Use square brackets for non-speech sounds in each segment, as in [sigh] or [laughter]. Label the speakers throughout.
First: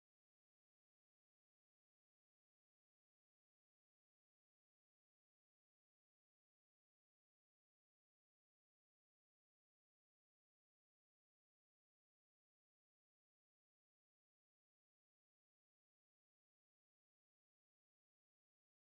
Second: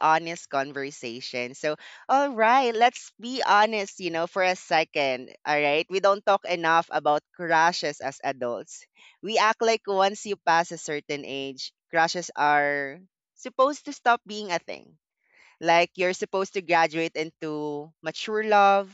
Speaker 1: honest conversation. So, all right, let's be honest, for a second. All right, we don't talk enough about crushes as adults. We act like once you pass a certain age, crushes are supposed to stop being a thing. Like you're supposed to graduate into mature love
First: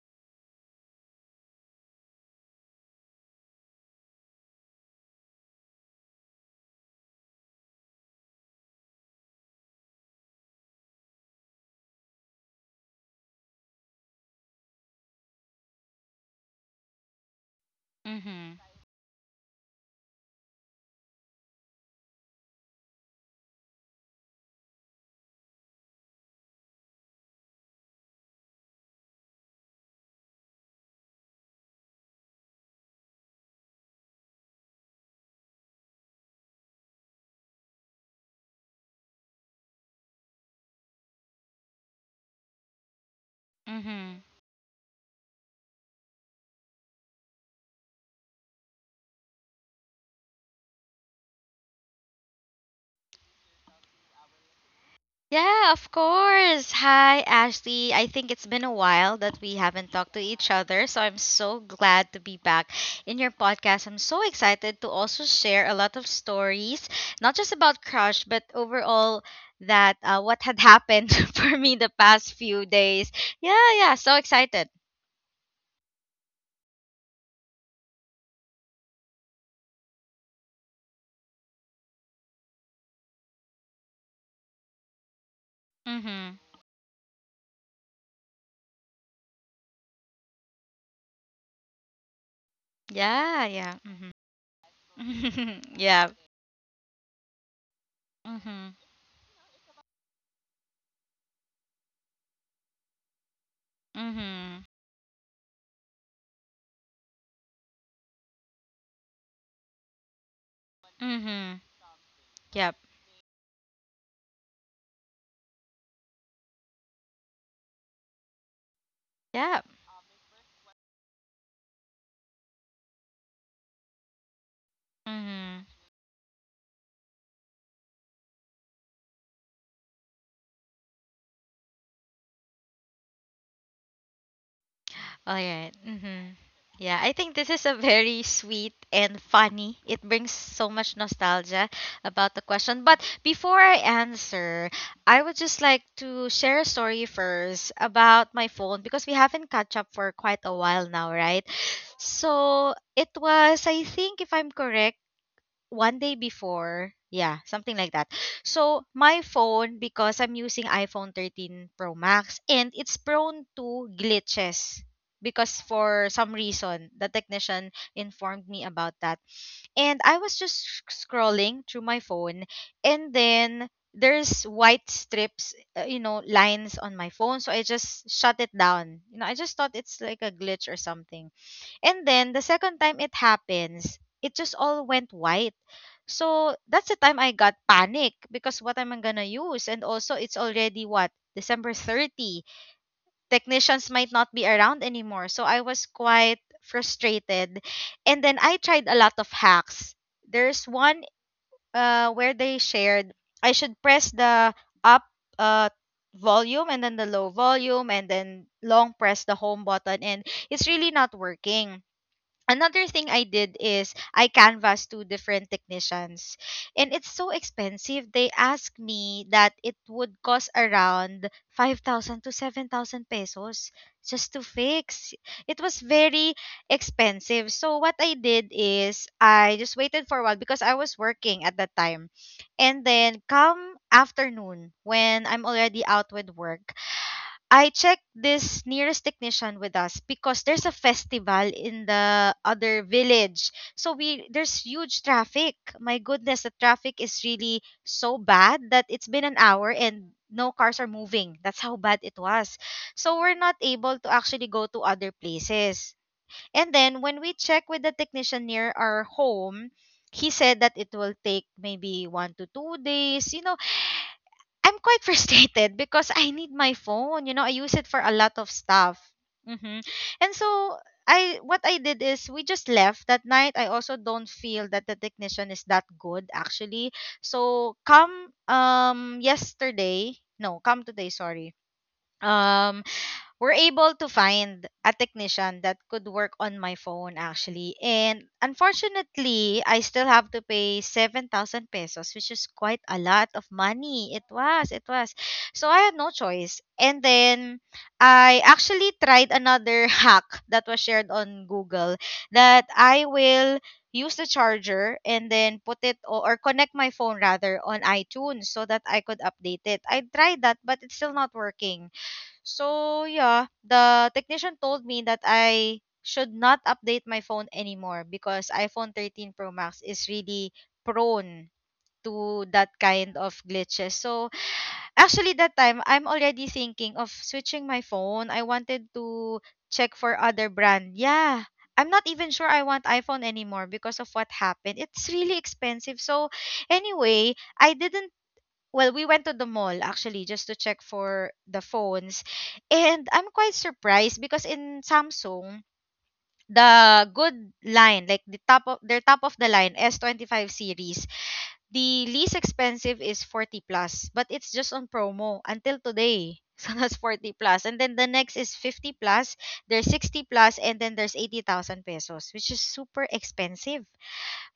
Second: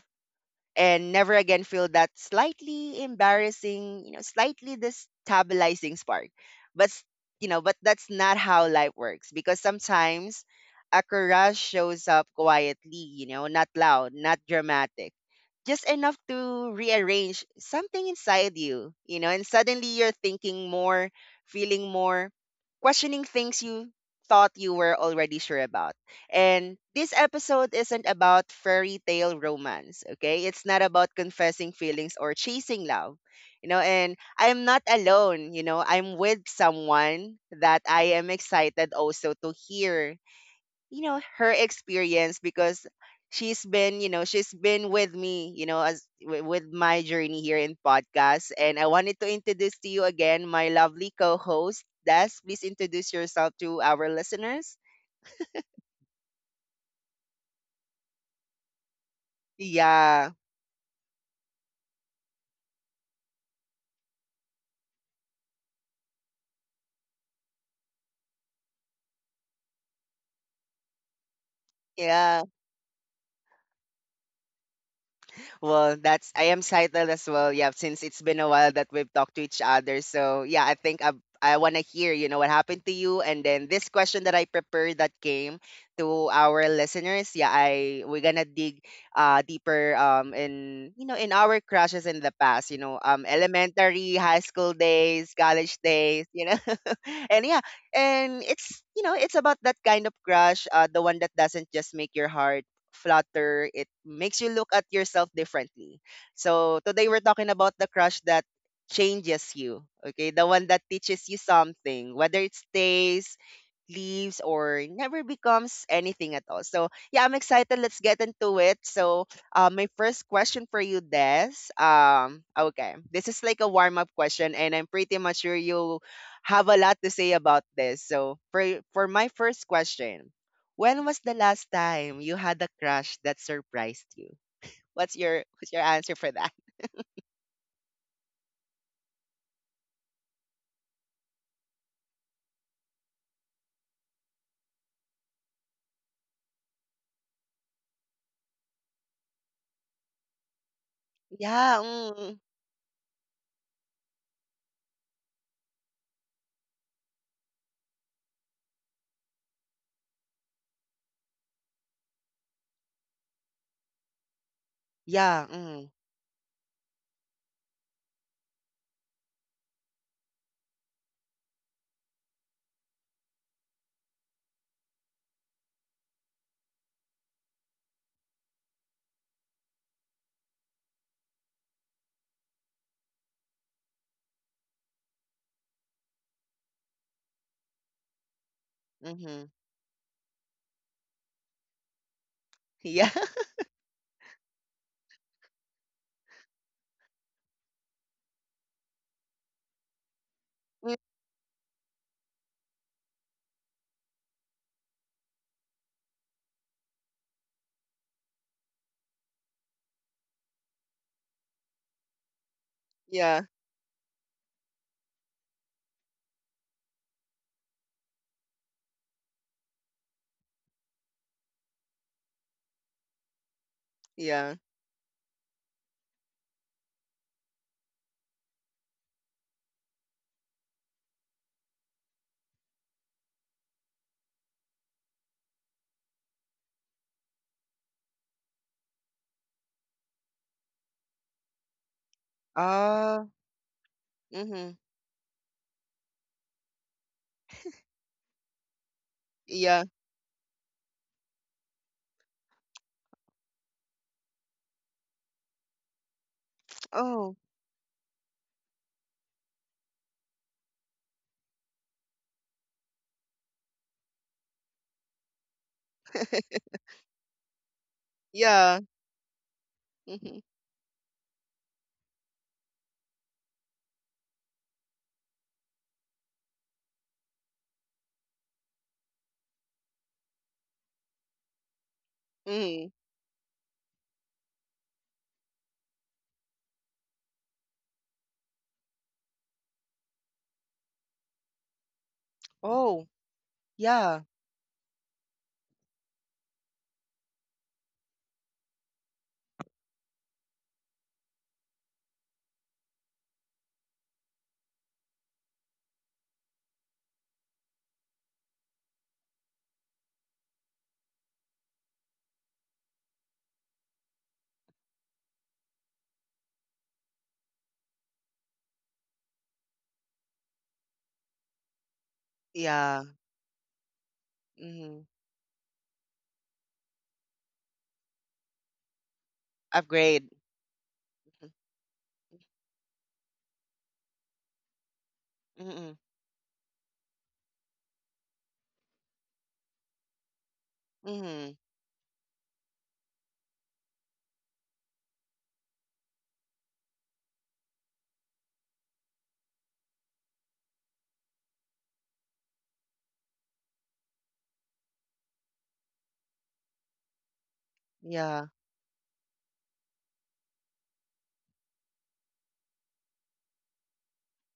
Speaker 1: and never again feel that slightly embarrassing, slightly destabilizing spark. But s- you know, but that's not how life works, because sometimes a crush shows up quietly, not loud, not dramatic, just enough to rearrange something
Speaker 2: Mm-hmm.
Speaker 1: inside you, you know, and suddenly you're thinking more, feeling more, questioning things you thought you were already sure about. And this episode isn't about fairy tale romance, okay? It's not about confessing feelings or chasing love. And I'm not alone. You know, I'm with someone that I am excited also to hear her experience, because she's been
Speaker 2: Mm-hmm.
Speaker 1: she's been with me with my journey here in podcast, and I wanted to introduce to you again my lovely co-host Des. Please introduce yourself to our listeners.
Speaker 2: Yeah, of course. Hi, Ashley. I think it's been a while that we haven't talked to
Speaker 1: Yeah,
Speaker 2: each other, so I'm so glad to be back in your podcast. I'm so excited to also share a lot of stories, not just about crush, but overall that what had happened [laughs] for me the past
Speaker 1: yeah.
Speaker 2: few days. Yeah, yeah, so excited.
Speaker 1: Well, that's I am Saitel as well. Yeah, since it's been a while that we've talked to each other. So yeah, I think I want to hear what happened to you, and then this question that I prepared that came to
Speaker 2: Mm-hmm.
Speaker 1: our listeners. Yeah, I we're gonna dig deeper in in our crushes in the past.
Speaker 2: Yeah, yeah.
Speaker 1: Elementary, high school days,
Speaker 2: Mm-hmm.
Speaker 1: college
Speaker 2: [laughs] yeah.
Speaker 1: days. You know, [laughs] and yeah, and
Speaker 2: Mm-hmm.
Speaker 1: it's it's about that kind of crush, the one that doesn't just make your heart flutter. It makes you
Speaker 2: Mm-hmm.
Speaker 1: look at yourself differently. So today we're talking about the crush that changes you. Okay, the one that teaches you
Speaker 2: Mm-hmm.
Speaker 1: something, whether it
Speaker 2: Yep.
Speaker 1: stays, leaves, or never becomes anything at all. So yeah, I'm excited. Let's get into it. So
Speaker 2: Yep.
Speaker 1: my first question for you, Des. Okay, this is like a warm up question, and I'm pretty much sure
Speaker 2: Mm-hmm.
Speaker 1: you have a lot to say about this. So for my first question, when was the last time you had a crush that surprised you? What's
Speaker 2: All
Speaker 1: your
Speaker 2: right.
Speaker 1: what's your answer for
Speaker 2: Mm-hmm.
Speaker 1: that? [laughs]
Speaker 2: Yeah, I think this is a very sweet and funny. It brings so much nostalgia about the question. But before I answer, I would just like to share a story first about my phone because we haven't catch up for quite a while now, right?
Speaker 1: Yeah, mm,
Speaker 2: So it was, I think, if I'm correct, one day before. Yeah, something like that. So my phone, because I'm using iPhone 13 Pro Max, and it's prone to glitches
Speaker 1: yeah,
Speaker 2: because
Speaker 1: mm,
Speaker 2: for some reason the technician informed me about that. And I was just scrolling through my phone, and then there's white strips, you know, lines on my phone. So I just shut it down. You know, I just thought it's like a glitch or something. And then the second time it happens, it just all went white. So that's the time I got panic because what am I gonna
Speaker 1: mhm.
Speaker 2: use? And also it's already what? December 30.
Speaker 1: Yeah. [laughs]
Speaker 2: Technicians might not be around anymore. So I was quite frustrated. And then I tried a lot of hacks. There's
Speaker 1: Mm,
Speaker 2: one where they shared I should press the up uh volume and then the low volume and then long press the home button, and it's really not working. Another thing I
Speaker 1: yeah,
Speaker 2: did is I canvassed two different technicians, and it's so expensive. They asked me that it would cost around 5,000 to 7,000 pesos just to
Speaker 1: yeah.
Speaker 2: fix. It was very expensive. So what I did is I just waited for a while because I was working at that time. And then come afternoon, when I'm already out with work, I checked this nearest technician with us because there's a festival in the other
Speaker 1: Ah,
Speaker 2: village. So we there's
Speaker 1: mhm.
Speaker 2: huge traffic. My goodness, the traffic is really so bad that it's been an hour
Speaker 1: Yeah.
Speaker 2: and no cars are moving. That's how bad it was. So we're not able to actually go to other places. And then when we
Speaker 1: Oh,
Speaker 2: check with the technician near our home, he said that it will take maybe one to two days. You know, I'm quite [laughs] frustrated because I need
Speaker 1: [laughs]
Speaker 2: my phone. You know, I use it for a lot of
Speaker 1: yeah.
Speaker 2: stuff. Hmm. And
Speaker 1: Mhm.
Speaker 2: so I what I did is we just left that night. I also don't feel that the technician is that good actually. So come yesterday, no, come today, sorry. Um
Speaker 1: Mm.
Speaker 2: we're able to find a technician that could work on my phone actually. And unfortunately, I still have to pay 7,000 pesos, which is quite a
Speaker 1: Oh,
Speaker 2: lot of money. It
Speaker 1: yeah.
Speaker 2: was, it was. So I had no choice. And then I actually tried another [laughs] hack that was shared on Google that I will use the charger and then put it or connect my phone rather on iTunes so that I could update it. I tried that but it's still not working. So yeah, the technician told me that I should not update my phone anymore because iPhone 13 Pro Max is really prone to that
Speaker 1: Yeah.
Speaker 2: kind of glitches. So
Speaker 1: Mhm.
Speaker 2: actually, that time, I'm already thinking of switching my phone. I wanted to check for
Speaker 1: Upgrade.
Speaker 2: other brand. Yeah.
Speaker 1: Mhm.
Speaker 2: I'm not even sure I want iPhone anymore because of what happened. It's really
Speaker 1: Mhm.
Speaker 2: expensive. So anyway, I didn't, well, we went to the mall actually just to check for
Speaker 1: Mhm,
Speaker 2: the phones. And I'm quite surprised because in Samsung, the good line, like the top of their top of the line S25 series, the least expensive is 40 plus, but it's just on promo until today. [laughs] So that's 40 plus. And then the next
Speaker 1: yeah.
Speaker 2: is 50 plus, there's 60 plus, and then there's 80,000 pesos, which is super expensive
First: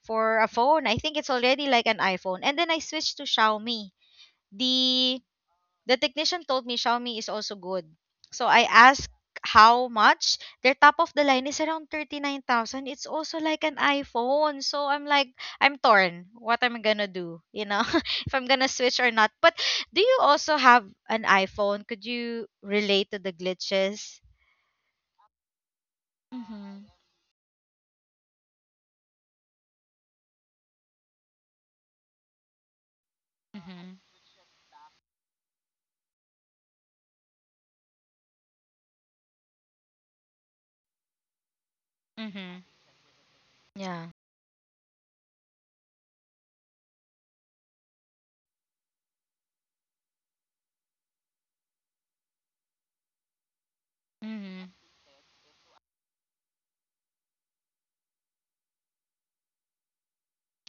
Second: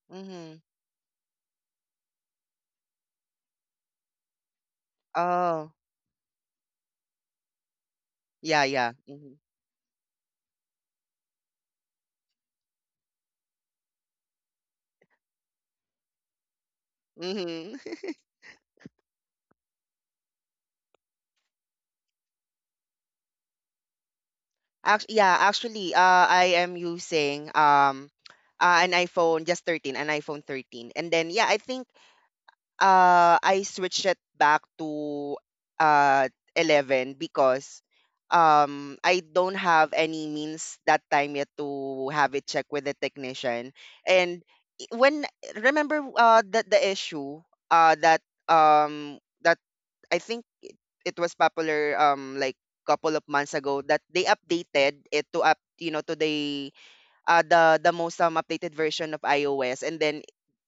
Speaker 2: for a
Speaker 1: Mhm.
Speaker 2: phone. I think it's already like an iPhone. And then I switched to Xiaomi. The
Speaker 1: Oh,
Speaker 2: the technician told me Xiaomi is also good. So I
Speaker 1: yeah, yeah.
Speaker 2: asked
Speaker 1: Mhm.
Speaker 2: how much. Their top of the line is around 39,000. It's also like an iPhone. So I'm like, I'm torn. What am I going to do? You
Speaker 1: Mhm.
Speaker 2: know, [laughs] if I'm going to switch or not. But do you also have an iPhone? Could you relate to the glitches?
Speaker 1: Actually, I am
Speaker 2: Mm-hmm.
Speaker 1: using an iPhone just 13, an iPhone 13. And then yeah, I think I
Speaker 2: Mm-hmm.
Speaker 1: switched it back to uh 11 because I don't have any means that time yet to have it
Speaker 2: Mm-hmm.
Speaker 1: checked with the technician.
Speaker 2: Yeah.
Speaker 1: And I- when remember the issue that that I think it, it was popular like couple of months ago, that they
Speaker 2: Mm-hmm.
Speaker 1: updated it to up you know to the the most updated version of iOS, and then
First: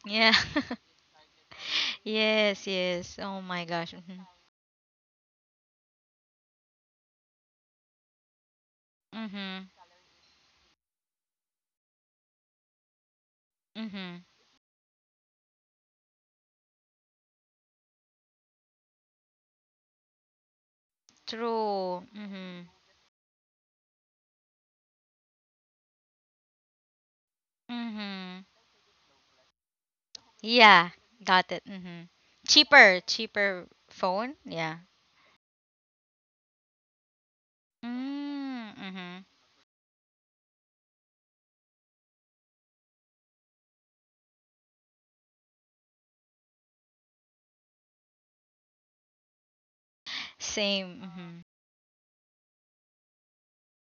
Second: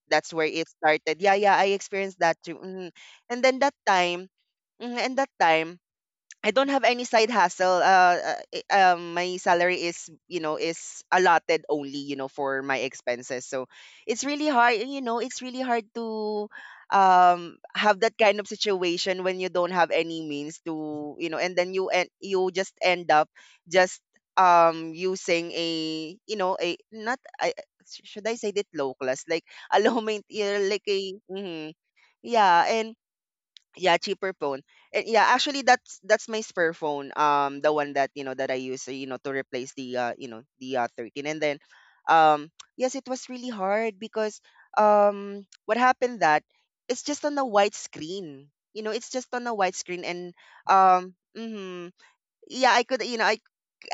Speaker 2: Yeah.
Speaker 1: that's where it
Speaker 2: [laughs]
Speaker 1: started. Yeah, yeah, I experienced that too.
Speaker 2: Yes,
Speaker 1: Mhm.
Speaker 2: yes.
Speaker 1: And
Speaker 2: Oh
Speaker 1: then
Speaker 2: my
Speaker 1: that
Speaker 2: gosh. Mm-hmm.
Speaker 1: time, mhm, and that time I don't have any side hustle. My
Speaker 2: Mm-hmm.
Speaker 1: salary is, you know, is allotted only, you know, for my expenses. So
Speaker 2: Mm-hmm.
Speaker 1: it's really hard, you know, it's really hard to have that kind of situation when you don't have any means to, you know, and then
Speaker 2: True.
Speaker 1: you
Speaker 2: Mm-hmm.
Speaker 1: just end up just using a, you know, a not should I
Speaker 2: Mm-hmm.
Speaker 1: say that low class like [laughs] a low main yeah, like
Speaker 2: Yeah,
Speaker 1: a
Speaker 2: got it.
Speaker 1: mhm.
Speaker 2: Hmm.
Speaker 1: Yeah, and
Speaker 2: Cheaper, cheaper
Speaker 1: yeah, cheaper
Speaker 2: phone.
Speaker 1: phone.
Speaker 2: Yeah.
Speaker 1: And yeah, actually that's my spare phone. The one that, you know, that I
Speaker 2: Mm,
Speaker 1: use, you know,
Speaker 2: hmm.
Speaker 1: to replace the you know, the 13. And then um [tsk] yes, it was really hard because what happened that it's just on a white screen. You know, it's just on a white screen and
Speaker 2: Same. Mm-hmm.
Speaker 1: mhm. Yeah, I could you know,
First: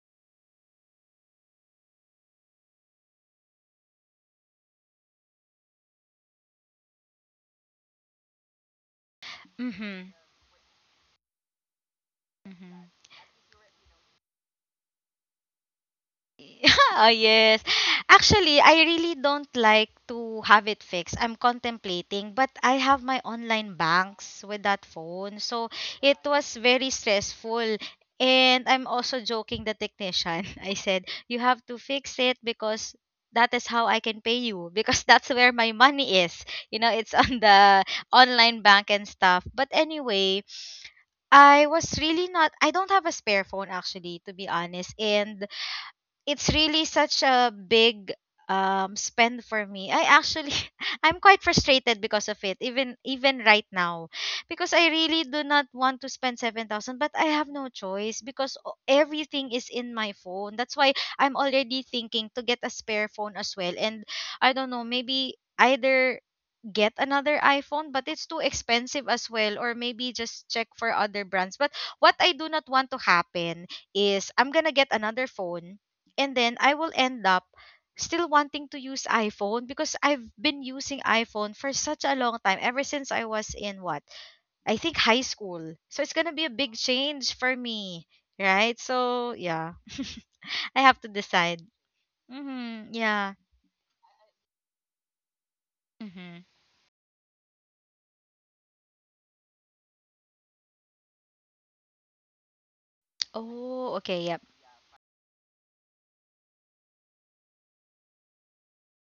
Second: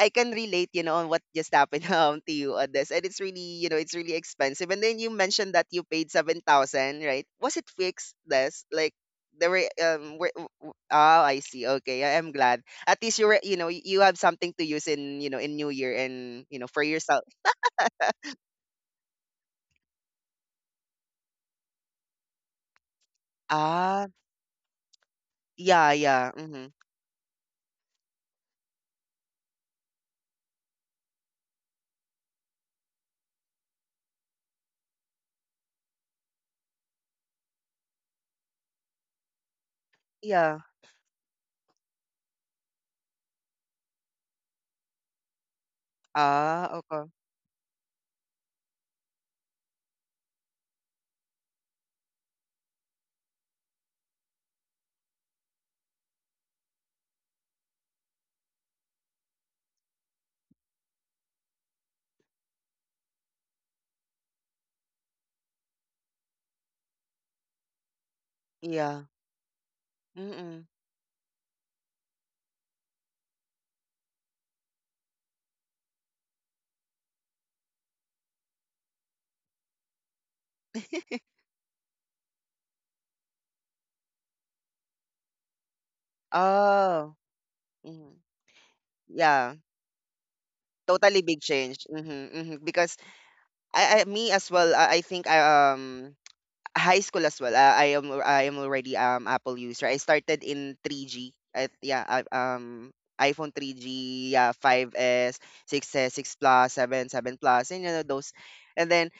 Speaker 1: I can relate, you know, on what just happened [laughs] to you on this. And it's really, you know, it's really expensive. And then you mentioned that you paid 7,000, right? Was it fixed, this? Like, there
Speaker 2: Mm-hmm.
Speaker 1: were, w- w- oh, I see. Okay. I am glad.
Speaker 2: Mm-hmm.
Speaker 1: At least you were, you know, you have something to use in, you know, in New Year and, you know, for
Speaker 2: [laughs] Oh
Speaker 1: yourself.
Speaker 2: yes. Actually, I really don't like to have it fixed. I'm contemplating, but I have my online
Speaker 1: Ah,
Speaker 2: banks with that phone. So
Speaker 1: yeah,
Speaker 2: it
Speaker 1: yeah.
Speaker 2: was
Speaker 1: Mm-hmm.
Speaker 2: very stressful. And I'm also joking the technician. [laughs] I said, "You have to fix it because that is how I can pay you because [laughs] that's where my money is. You know, it's [laughs] on the online bank and stuff." But anyway,
Speaker 1: Yeah.
Speaker 2: I was really not I don't have a spare phone actually to be honest, and it's
Speaker 1: Ah,
Speaker 2: really
Speaker 1: okay.
Speaker 2: such a big spend for me. I actually [laughs] I'm quite frustrated because of it, even right now, because I really do not want to spend 7,000, but I have no choice because everything is in my phone. That's why I'm already thinking to get a spare phone as well. And I don't know, maybe either get another iPhone, but it's too
Speaker 1: Yeah.
Speaker 2: expensive as well, or maybe just
Speaker 1: Mm-mm.
Speaker 2: check for other brands. But what I do not want to happen is I'm gonna get another phone and then I will end up still wanting to use iPhone because I've been using
Speaker 1: [laughs]
Speaker 2: iPhone for such a long time, ever since I was in what? I think high school. So it's gonna be a big
Speaker 1: Oh.
Speaker 2: change for me,
Speaker 1: Mhm.
Speaker 2: right? So
Speaker 1: Yeah.
Speaker 2: yeah, [laughs] I have to
Speaker 1: Totally big
Speaker 2: decide.
Speaker 1: change. Mm-hmm, mm-hmm.
Speaker 2: Mm-hmm,
Speaker 1: Because
Speaker 2: yeah.
Speaker 1: I me as well. I think I
Speaker 2: Mm-hmm.
Speaker 1: [tsk] high school as well. I am already Apple user. I started in 3G. iPhone
Speaker 2: Oh, okay,
Speaker 1: 3G,
Speaker 2: yep.
Speaker 1: yeah, 5S, 6S, 6 S, 6 Plus, 7, 7 Plus, and you know those. And then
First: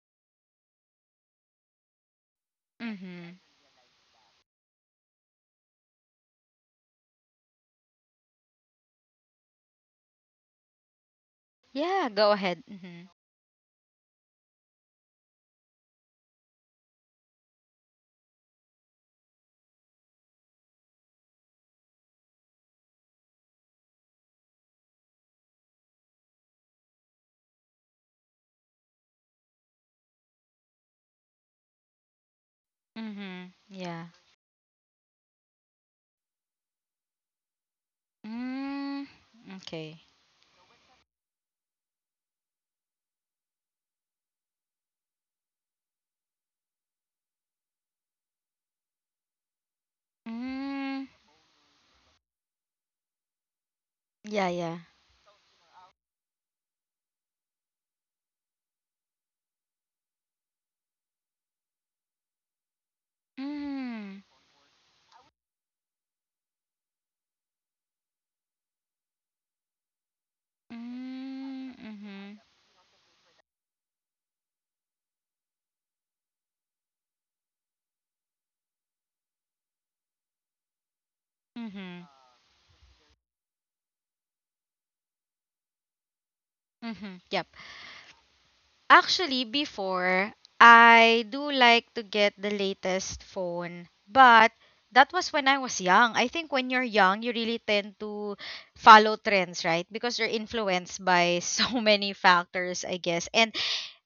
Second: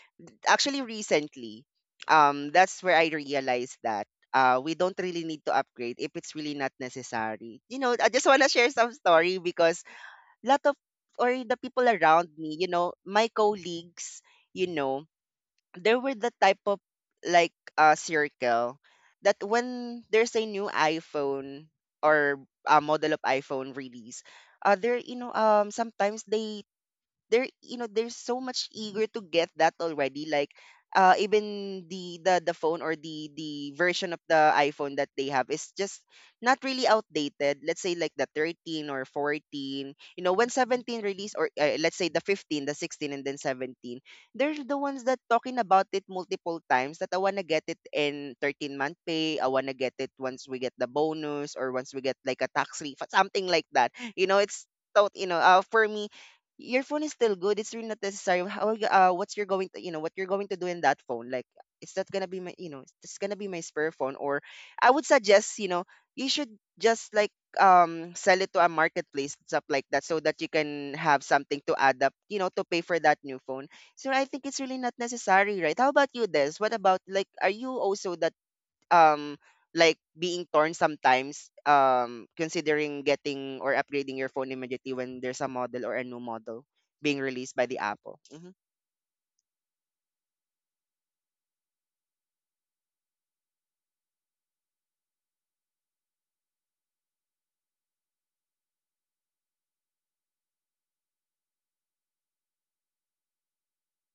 Speaker 1: actually recently, that's where I
Speaker 2: Mm-hmm.
Speaker 1: realized that we don't really need to upgrade if it's really not necessary. You know, I just want to share some story because lot of or the people
Speaker 2: Yeah,
Speaker 1: around
Speaker 2: go
Speaker 1: me,
Speaker 2: ahead.
Speaker 1: you know,
Speaker 2: Mhm.
Speaker 1: my colleagues, you know, there were the type of like circle that when there's a new iPhone or a model of iPhone release, there you know sometimes they they're you know they're so much eager to get that already, like even the phone or the
Speaker 2: Mhm.
Speaker 1: the
Speaker 2: Yeah.
Speaker 1: version of the iPhone that they have is just not really outdated, let's say like the 13 or
Speaker 2: Mm.
Speaker 1: 14,
Speaker 2: Okay.
Speaker 1: you know, when 17 release, or let's say the 15, the 16, and then 17, they're the ones that talking about it multiple times, that I want to get it in 13-month pay, I want to get it once we get the
Speaker 2: Mm.
Speaker 1: bonus, or once we get like a tax refund, something like that, you know,
Speaker 2: Yeah,
Speaker 1: it's
Speaker 2: yeah.
Speaker 1: thought you know for me your phone is still good. It's really not necessary. What's you're going to you know what you're going to do in that phone? Like, is that gonna be my you know it's gonna be my spare phone?
Speaker 2: Mm.
Speaker 1: Or I would suggest you know you should just like sell it to a marketplace, stuff like that, so that you can have something to
Speaker 2: Mm.
Speaker 1: add up, you
Speaker 2: Mhm.
Speaker 1: know, to pay for that new phone. So I think it's really not necessary, right? How about you, Des? What about like are you also that um like being torn sometimes
Speaker 2: Mhm.
Speaker 1: considering getting or upgrading your phone immediately when there's a model or a new model being
Speaker 2: Mhm. Yep.
Speaker 1: released by the Apple. Hmm.
Speaker 2: Actually, before, I do like to get the latest phone, but that was when I was young. I think when you're young, you really tend to follow trends, right? Because you're influenced by [laughs] so many factors, I guess. And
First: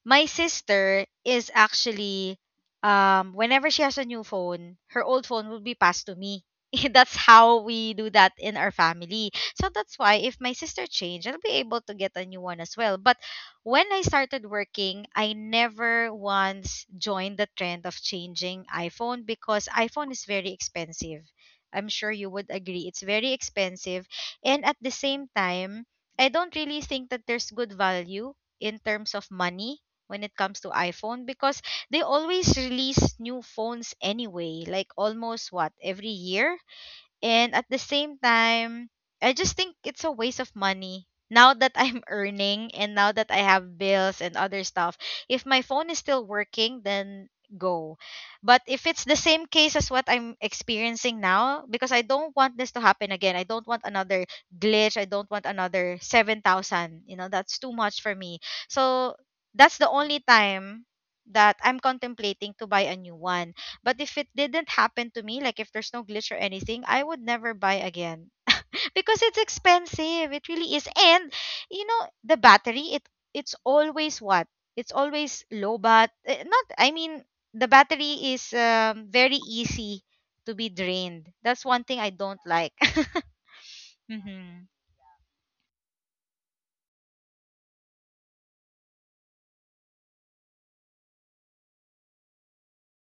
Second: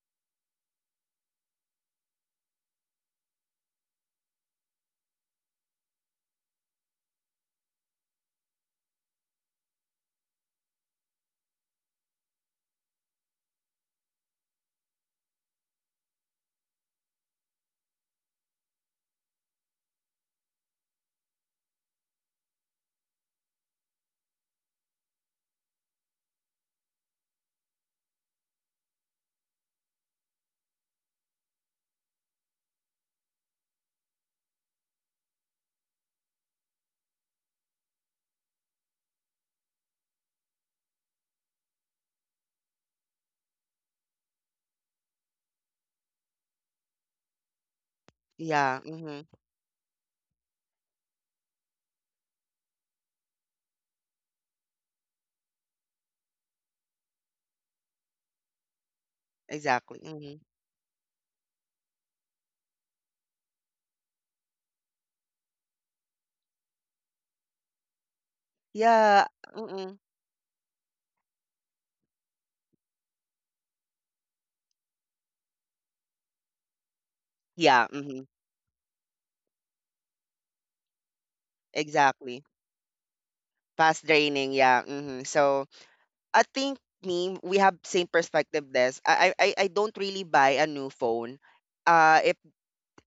Speaker 2: my sister is actually, whenever she has a new phone, her old phone will be passed to me. [laughs] That's how we do that in our family. So that's why if my sister changed, I'll be able to get a new one as well. But when I started working, I never once joined the trend of changing iPhone because iPhone is very expensive. I'm sure you would agree. It's very expensive. And at the same time, I don't really think that there's good value in terms of money when it comes to iPhone because they always release new phones anyway, like almost what every year, and at the same time, I just think it's a waste of money. Now that I'm [laughs] earning and now that I have bills and other stuff, if my phone is still working, then go. But
Speaker 1: Yeah,
Speaker 2: if it's the
Speaker 1: hmm,
Speaker 2: same case as what I'm experiencing now, because I don't want this to happen again, I don't want another glitch, I don't want another 7,000. You know, that's too much for me. So that's the
Speaker 1: exactly.
Speaker 2: only
Speaker 1: Hmm.
Speaker 2: time that I'm contemplating to buy a new one. But if it didn't happen to me, like if there's no glitch or anything, I would never buy again [laughs] because
Speaker 1: Yeah,
Speaker 2: it's
Speaker 1: mm,
Speaker 2: expensive. It really is. And you know, the battery it it's always what? It's always low bat. Eh, not, I mean, the
Speaker 1: yeah, hmm,
Speaker 2: battery is very easy to be drained. That's one thing I don't
Speaker 1: exactly.
Speaker 2: like. [laughs]
Speaker 1: Fast draining,
Speaker 2: Mhm.
Speaker 1: yeah. Hmm. So I think me, we have same perspective. This I don't really buy a new phone. Uh, if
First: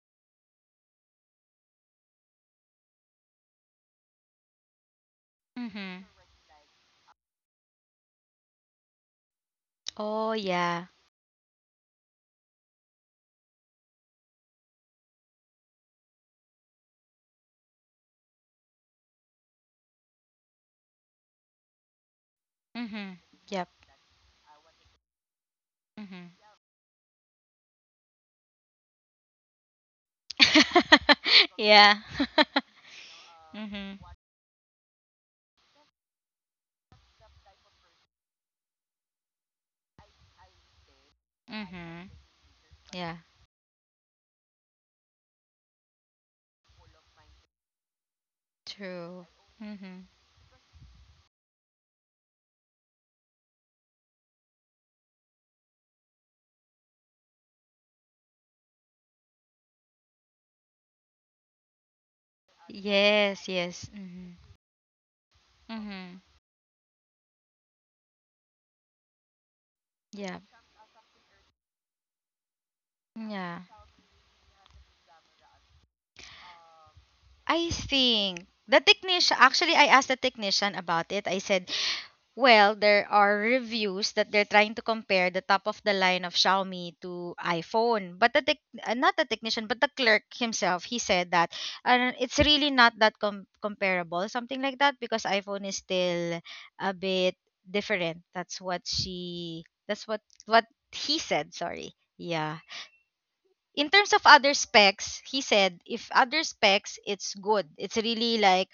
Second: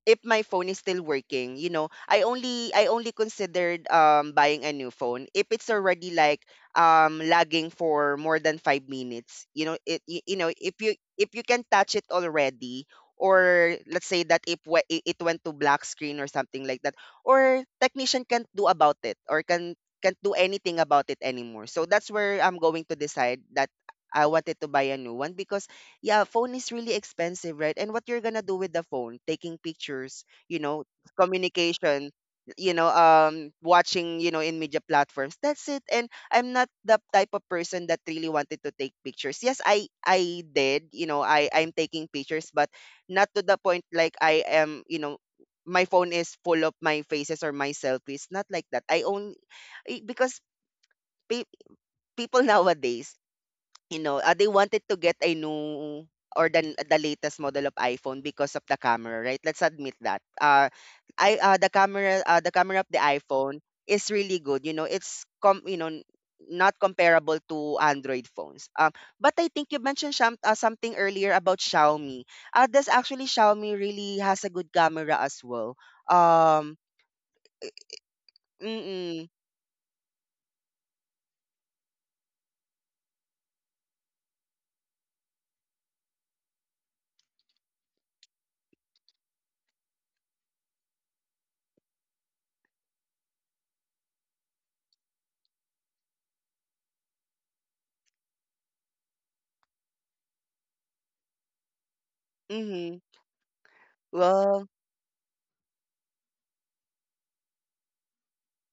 Speaker 1: if my phone is still working, you know, I only considered buying a new phone if it's
Speaker 2: Mhm.
Speaker 1: already like lagging for more than 5 minutes, you know, it you,
Speaker 2: Oh
Speaker 1: you know,
Speaker 2: yeah.
Speaker 1: if you can touch it already, or let's say that if it went to black screen or something like that, or technician can't do about it, or can't do anything about it anymore, so that's where I'm going to
Speaker 2: Mhm.
Speaker 1: decide
Speaker 2: Yep.
Speaker 1: that I wanted to buy a new one, because yeah,
Speaker 2: Mhm.
Speaker 1: phone is really expensive, right? And what you're gonna do with the phone? Taking pictures, you know,
Speaker 2: [laughs] Yeah.
Speaker 1: communication, you know,
Speaker 2: [laughs] Mhm.
Speaker 1: watching, you know, in media platforms. That's it. And I'm not the type of person that really wanted to take pictures. Yes, I did, you know, I'm taking
Speaker 2: Mhm.
Speaker 1: pictures, but
Speaker 2: Yeah.
Speaker 1: not to the point like I am, you know, my phone is full of my faces or my selfies. Not like that. I
Speaker 2: True.
Speaker 1: own eh,
Speaker 2: Mm-hmm.
Speaker 1: because pe- people [laughs] nowadays you know, they wanted to get a new or the latest model of iPhone because of the camera, right? Let's admit that. I the camera of the
Speaker 2: Yes,
Speaker 1: iPhone
Speaker 2: yes.
Speaker 1: is
Speaker 2: Mm-hmm.
Speaker 1: really good. You know, it's com you know
Speaker 2: Mm-hmm.
Speaker 1: not comparable to Android phones. But I think you mentioned
Speaker 2: Yeah.
Speaker 1: Something earlier about Xiaomi. Does actually
Speaker 2: Yeah.
Speaker 1: Xiaomi really has a good camera as well? Um,
Speaker 2: I think
Speaker 1: mm,
Speaker 2: the
Speaker 1: mm,
Speaker 2: technician, actually, I asked the technician about it. I said, well, there are reviews that they're trying to compare the top of the line of Xiaomi to iPhone. But the not the technician, but the clerk himself, he said that it's really not that comparable, something like that, because iPhone is still a bit different. That's what she. That's what he said. Sorry. Yeah.
Speaker 1: mm-hmm.
Speaker 2: In terms of other
Speaker 1: Well,
Speaker 2: specs, he said if other specs, it's good. It's really like,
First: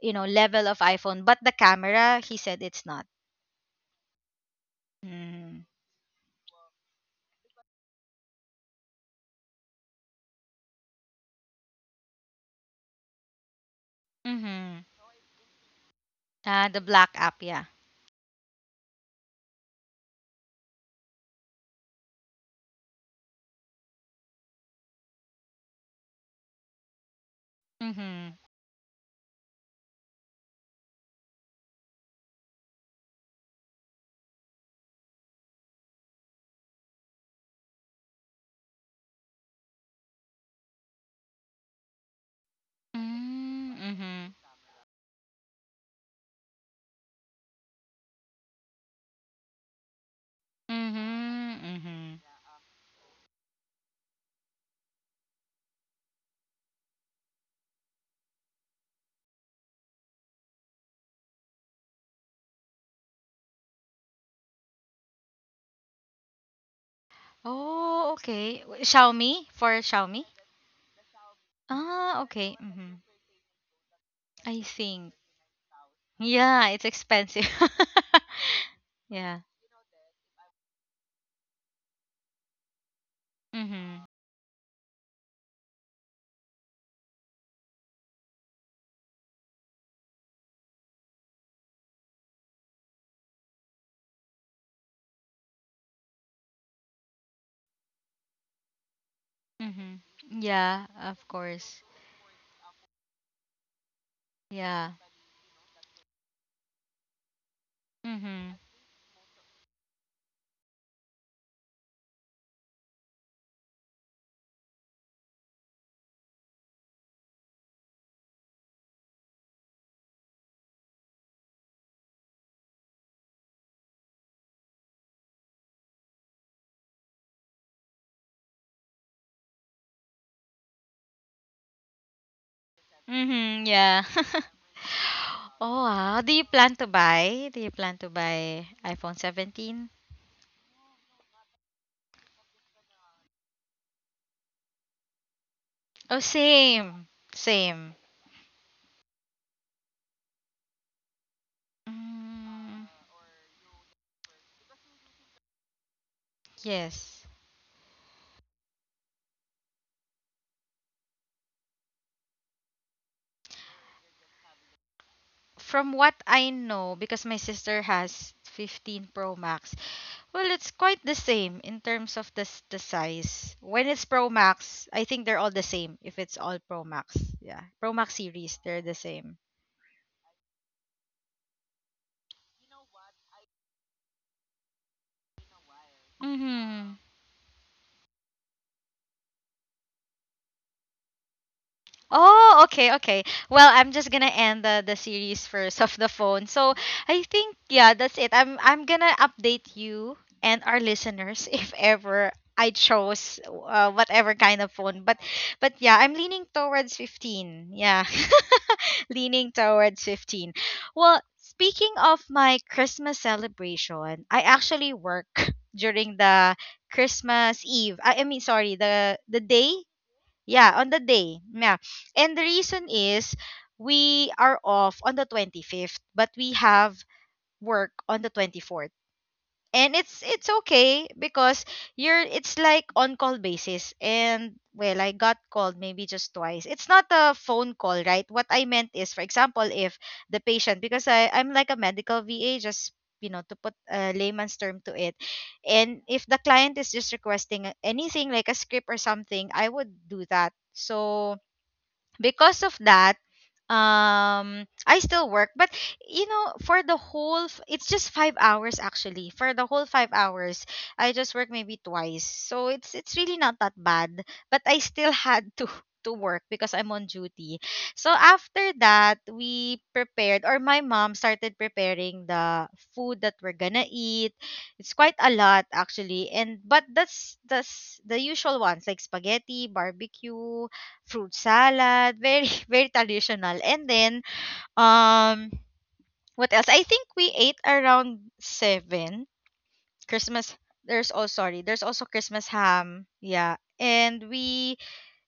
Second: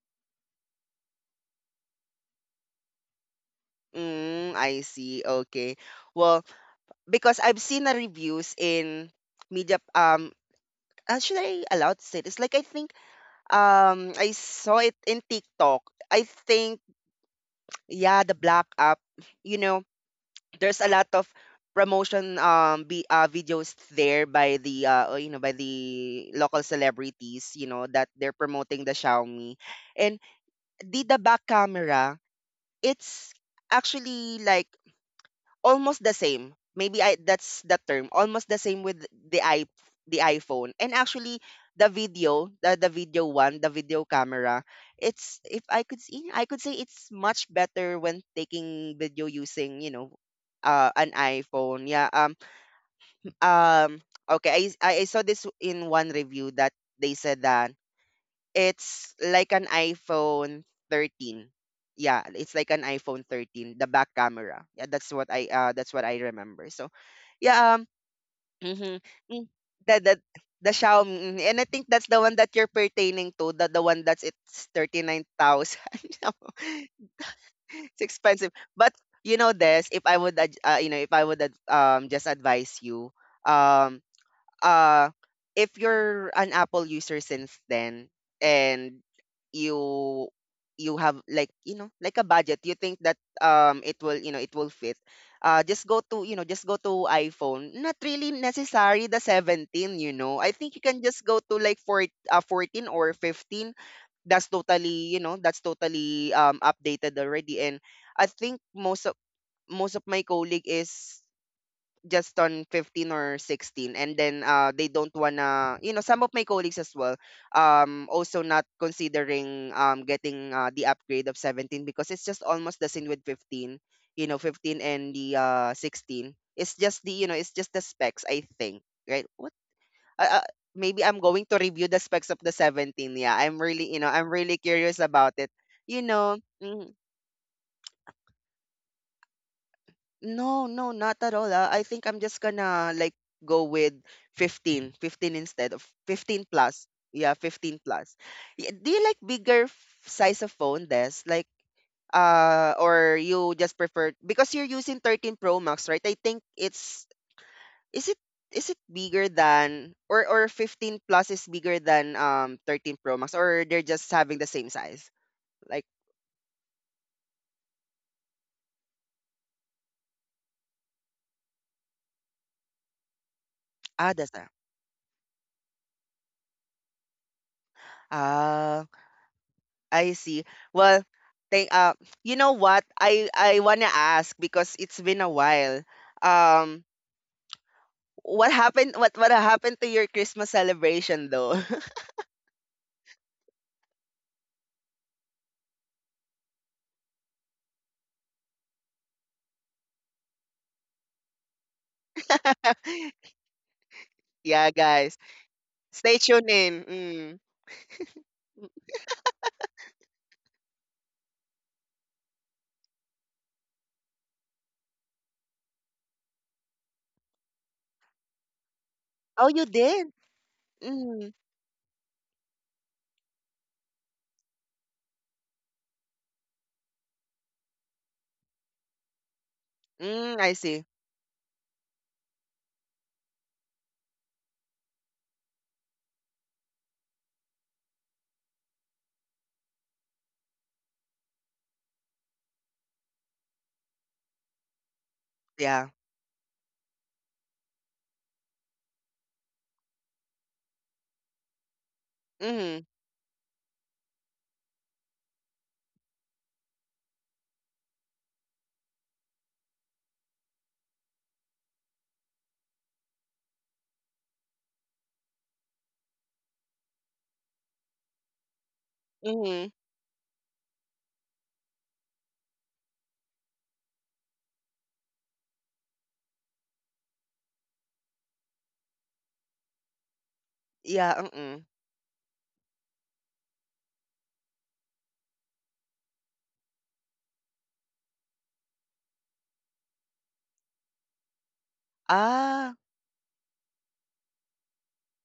Speaker 2: you know, level of iPhone, but the camera, he said it's not.
Speaker 1: mm, I see.
Speaker 2: Mm.
Speaker 1: Okay. Well, because I've seen the reviews in media should I allowed to say this? Like I think I saw
Speaker 2: Mhm.
Speaker 1: it in TikTok. I
Speaker 2: Ah, the
Speaker 1: think
Speaker 2: black app, yeah.
Speaker 1: yeah, the black app, you know, there's a lot of promotion videos there by the you know by the local celebrities, you know, that they're
Speaker 2: Mhm.
Speaker 1: promoting the Xiaomi. And the back camera, it's actually like almost the same. Maybe I that's the term. Almost the same with the iPhone. And actually the video one, the
Speaker 2: Mm,
Speaker 1: video
Speaker 2: mhm.
Speaker 1: camera, it's if I could see I could say it's much better when taking video using, an
Speaker 2: Mhm.
Speaker 1: iPhone. Yeah.
Speaker 2: Mhm.
Speaker 1: Um I saw this in one review that they said that it's like an iPhone 13. Yeah, it's like an iPhone 13, the back camera. Yeah, that's what I remember. So, yeah,
Speaker 2: Oh, okay.
Speaker 1: [laughs]
Speaker 2: W-
Speaker 1: mhm, mm
Speaker 2: Xiaomi for
Speaker 1: The the
Speaker 2: Xiaomi?
Speaker 1: the Xiaomi, and I think that's
Speaker 2: Ah,
Speaker 1: the one that
Speaker 2: okay.
Speaker 1: you're
Speaker 2: Mhm.
Speaker 1: pertaining to, the one that's
Speaker 2: I
Speaker 1: it's
Speaker 2: think.
Speaker 1: 39,000.
Speaker 2: Yeah, it's
Speaker 1: [laughs]
Speaker 2: expensive. [laughs]
Speaker 1: It's expensive. But you
Speaker 2: Yeah.
Speaker 1: know this, if I would ad- you know, if I would ad- just advise you, um
Speaker 2: Mhm.
Speaker 1: uh if you're an Apple user since then, and you you have like, you know, like a budget you think that it will, it will fit. Just go to, iPhone, not really necessary the
Speaker 2: Mhm.
Speaker 1: 17. I think you
Speaker 2: Yeah,
Speaker 1: can just
Speaker 2: of
Speaker 1: go to like
Speaker 2: course.
Speaker 1: 14 or 15.
Speaker 2: Yeah.
Speaker 1: That's totally updated already. And I
Speaker 2: Mhm.
Speaker 1: think most of my colleague is just on 15 or 16, and then they don't wanna, you know, some of my colleagues as well also not considering getting the upgrade of 17 because it's just almost the same with 15. 15 and the 16, it's just the, it's just the specs, I think. Right? what uh, uh, Maybe I'm going to review the specs of the 17. Yeah, I'm
Speaker 2: Mhm.
Speaker 1: really,
Speaker 2: Yeah.
Speaker 1: I'm really
Speaker 2: [laughs]
Speaker 1: curious about it.
Speaker 2: Oh,
Speaker 1: you
Speaker 2: wow. Do
Speaker 1: know
Speaker 2: you plan to
Speaker 1: Mm-hmm.
Speaker 2: buy? Do you plan to buy iPhone 17?
Speaker 1: No, no, not at all. Ah. I think I'm just gonna like go with 15 instead of
Speaker 2: Oh,
Speaker 1: 15 plus.
Speaker 2: same.
Speaker 1: Yeah, 15
Speaker 2: Same.
Speaker 1: plus. Do you like bigger size of phone, Des?
Speaker 2: Mm,
Speaker 1: Or you just prefer because you're using 13 Pro Max, right? I think it's
Speaker 2: yes.
Speaker 1: is it Is it bigger than, or 15 plus is bigger than 13 Pro Max, or they're just having the same size? Like,
Speaker 2: From what I know, because my sister has 15 Pro Max, well, it's quite the same in terms of the size. When it's
Speaker 1: ah,
Speaker 2: Pro
Speaker 1: that's a
Speaker 2: Max, I think they're all the same if it's all Pro Max. Yeah. Pro Max series, they're
Speaker 1: ah.
Speaker 2: the same.
Speaker 1: I see. Well, thank you know what? I want to ask because it's been a while. Um
Speaker 2: Mm-hmm.
Speaker 1: what happened to your Christmas celebration though?
Speaker 2: Oh, okay, okay. Well, I'm just gonna end the series first of the phone. So I think yeah, that's it. I'm gonna update you and our listeners [laughs] if ever I
Speaker 1: [laughs]
Speaker 2: chose whatever kind of
Speaker 1: Yeah,
Speaker 2: phone.
Speaker 1: guys.
Speaker 2: But yeah, I'm
Speaker 1: Stay
Speaker 2: leaning
Speaker 1: tuned in.
Speaker 2: towards
Speaker 1: Mm.
Speaker 2: 15. Yeah, [laughs] leaning towards 15. Well, speaking of my Christmas celebration, I actually work [laughs] during the Christmas Eve. Sorry, the
Speaker 1: Oh, you
Speaker 2: day
Speaker 1: did?
Speaker 2: yeah, on the
Speaker 1: Mm.
Speaker 2: day. Yeah. And the reason is we are off on the 25th, but we have work on the 24th and it's
Speaker 1: Mm,
Speaker 2: it's
Speaker 1: I see.
Speaker 2: okay because you're it's like on call basis, and well, I got called maybe just twice. It's not a phone call. Right, what I meant is, for example, if the patient, because I'm like a medical VA, just you know, to put a layman's term to it,
Speaker 1: Yeah.
Speaker 2: and if the client is just requesting anything like a script or something, I would do that. So because of
Speaker 1: Mhm.
Speaker 2: that, I still work, but you know, for the whole it's just 5 hours actually. For the whole 5 hours I just work maybe twice, so it's really not that bad. But I still had to [laughs] to work because I'm on duty. So after that
Speaker 1: Mhm.
Speaker 2: we prepared, or my mom started preparing the food that we're gonna eat. It's quite a lot actually, and but that's the usual ones like spaghetti, barbecue,
Speaker 1: Yeah,
Speaker 2: fruit
Speaker 1: mm.
Speaker 2: salad, very [laughs] very traditional. And then um what else? I think we ate around 7. Christmas, there's, oh sorry, there's also Christmas
Speaker 1: Ah,
Speaker 2: ham. Yeah. And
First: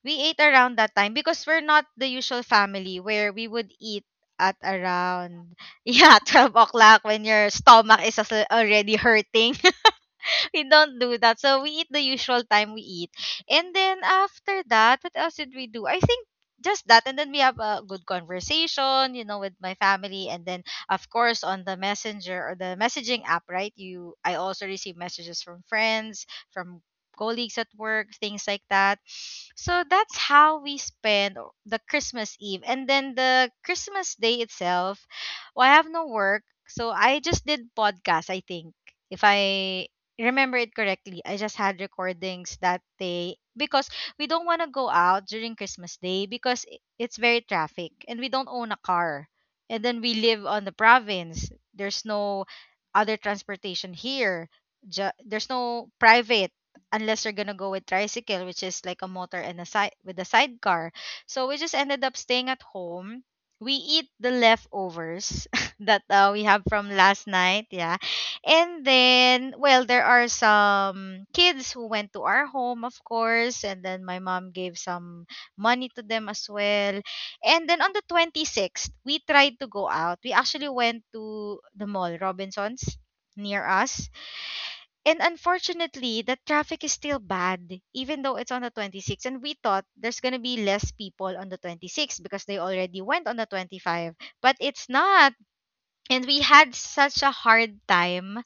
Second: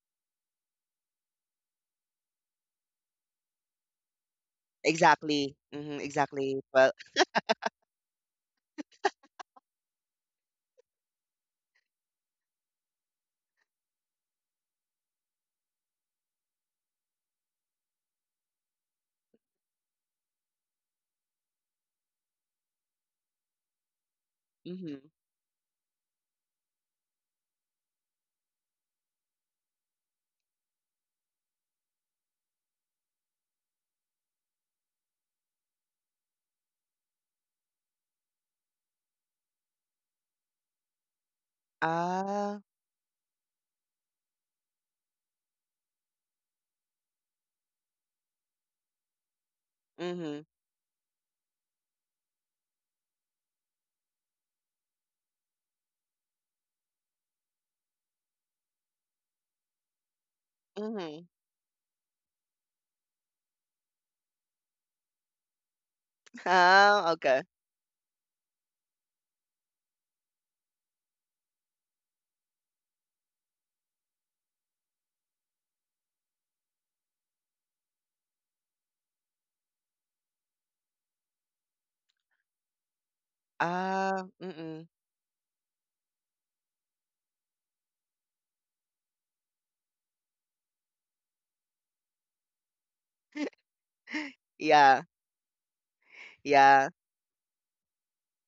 Speaker 2: we ate around that time because we're not the usual family where we would eat at around
Speaker 1: exactly.
Speaker 2: [laughs]
Speaker 1: Mhm,
Speaker 2: yeah 12
Speaker 1: exactly. Well,
Speaker 2: o'clock when your stomach is also already hurting. [laughs] We don't do that. So we eat the usual time we eat. And then after that, what else did we do? I think just that, and then we have a good conversation you know with my family. And then of course on the messenger or the messaging app, right, you, I also receive
Speaker 1: mhm.
Speaker 2: messages from friends, from colleagues at work, things like that. So that's how we spend the Christmas Eve. And then the Christmas Day itself, well, I have no work, so I just did podcast, I think. If I remember it correctly, I just had recordings
Speaker 1: Ah,
Speaker 2: that day because we don't want to go out during Christmas Day because it's very traffic and we don't own a car. And then we
Speaker 1: mhm.
Speaker 2: live on the province. There's no other transportation here. There's no private unless you're gonna go with tricycle, which is like a motor and a side with a sidecar.
Speaker 1: Mhm.
Speaker 2: So we just ended up staying at home. We eat the leftovers [laughs] that we
Speaker 1: [laughs]
Speaker 2: have from
Speaker 1: Ah,
Speaker 2: last
Speaker 1: okay.
Speaker 2: night. Yeah. And then, well, there are some kids who went to our home, of course, and then my mom gave some money to them as well. And then on the 26th, we tried to go out. We actually went to the mall, Robinson's, near us.
Speaker 1: Ah, mm,
Speaker 2: And unfortunately, the traffic is still bad, even though it's on the 26th. And we thought there's going to be less people on the 26th because they already went on the 25. But it's
Speaker 1: yeah,
Speaker 2: not. And we had
Speaker 1: yeah.
Speaker 2: such a hard time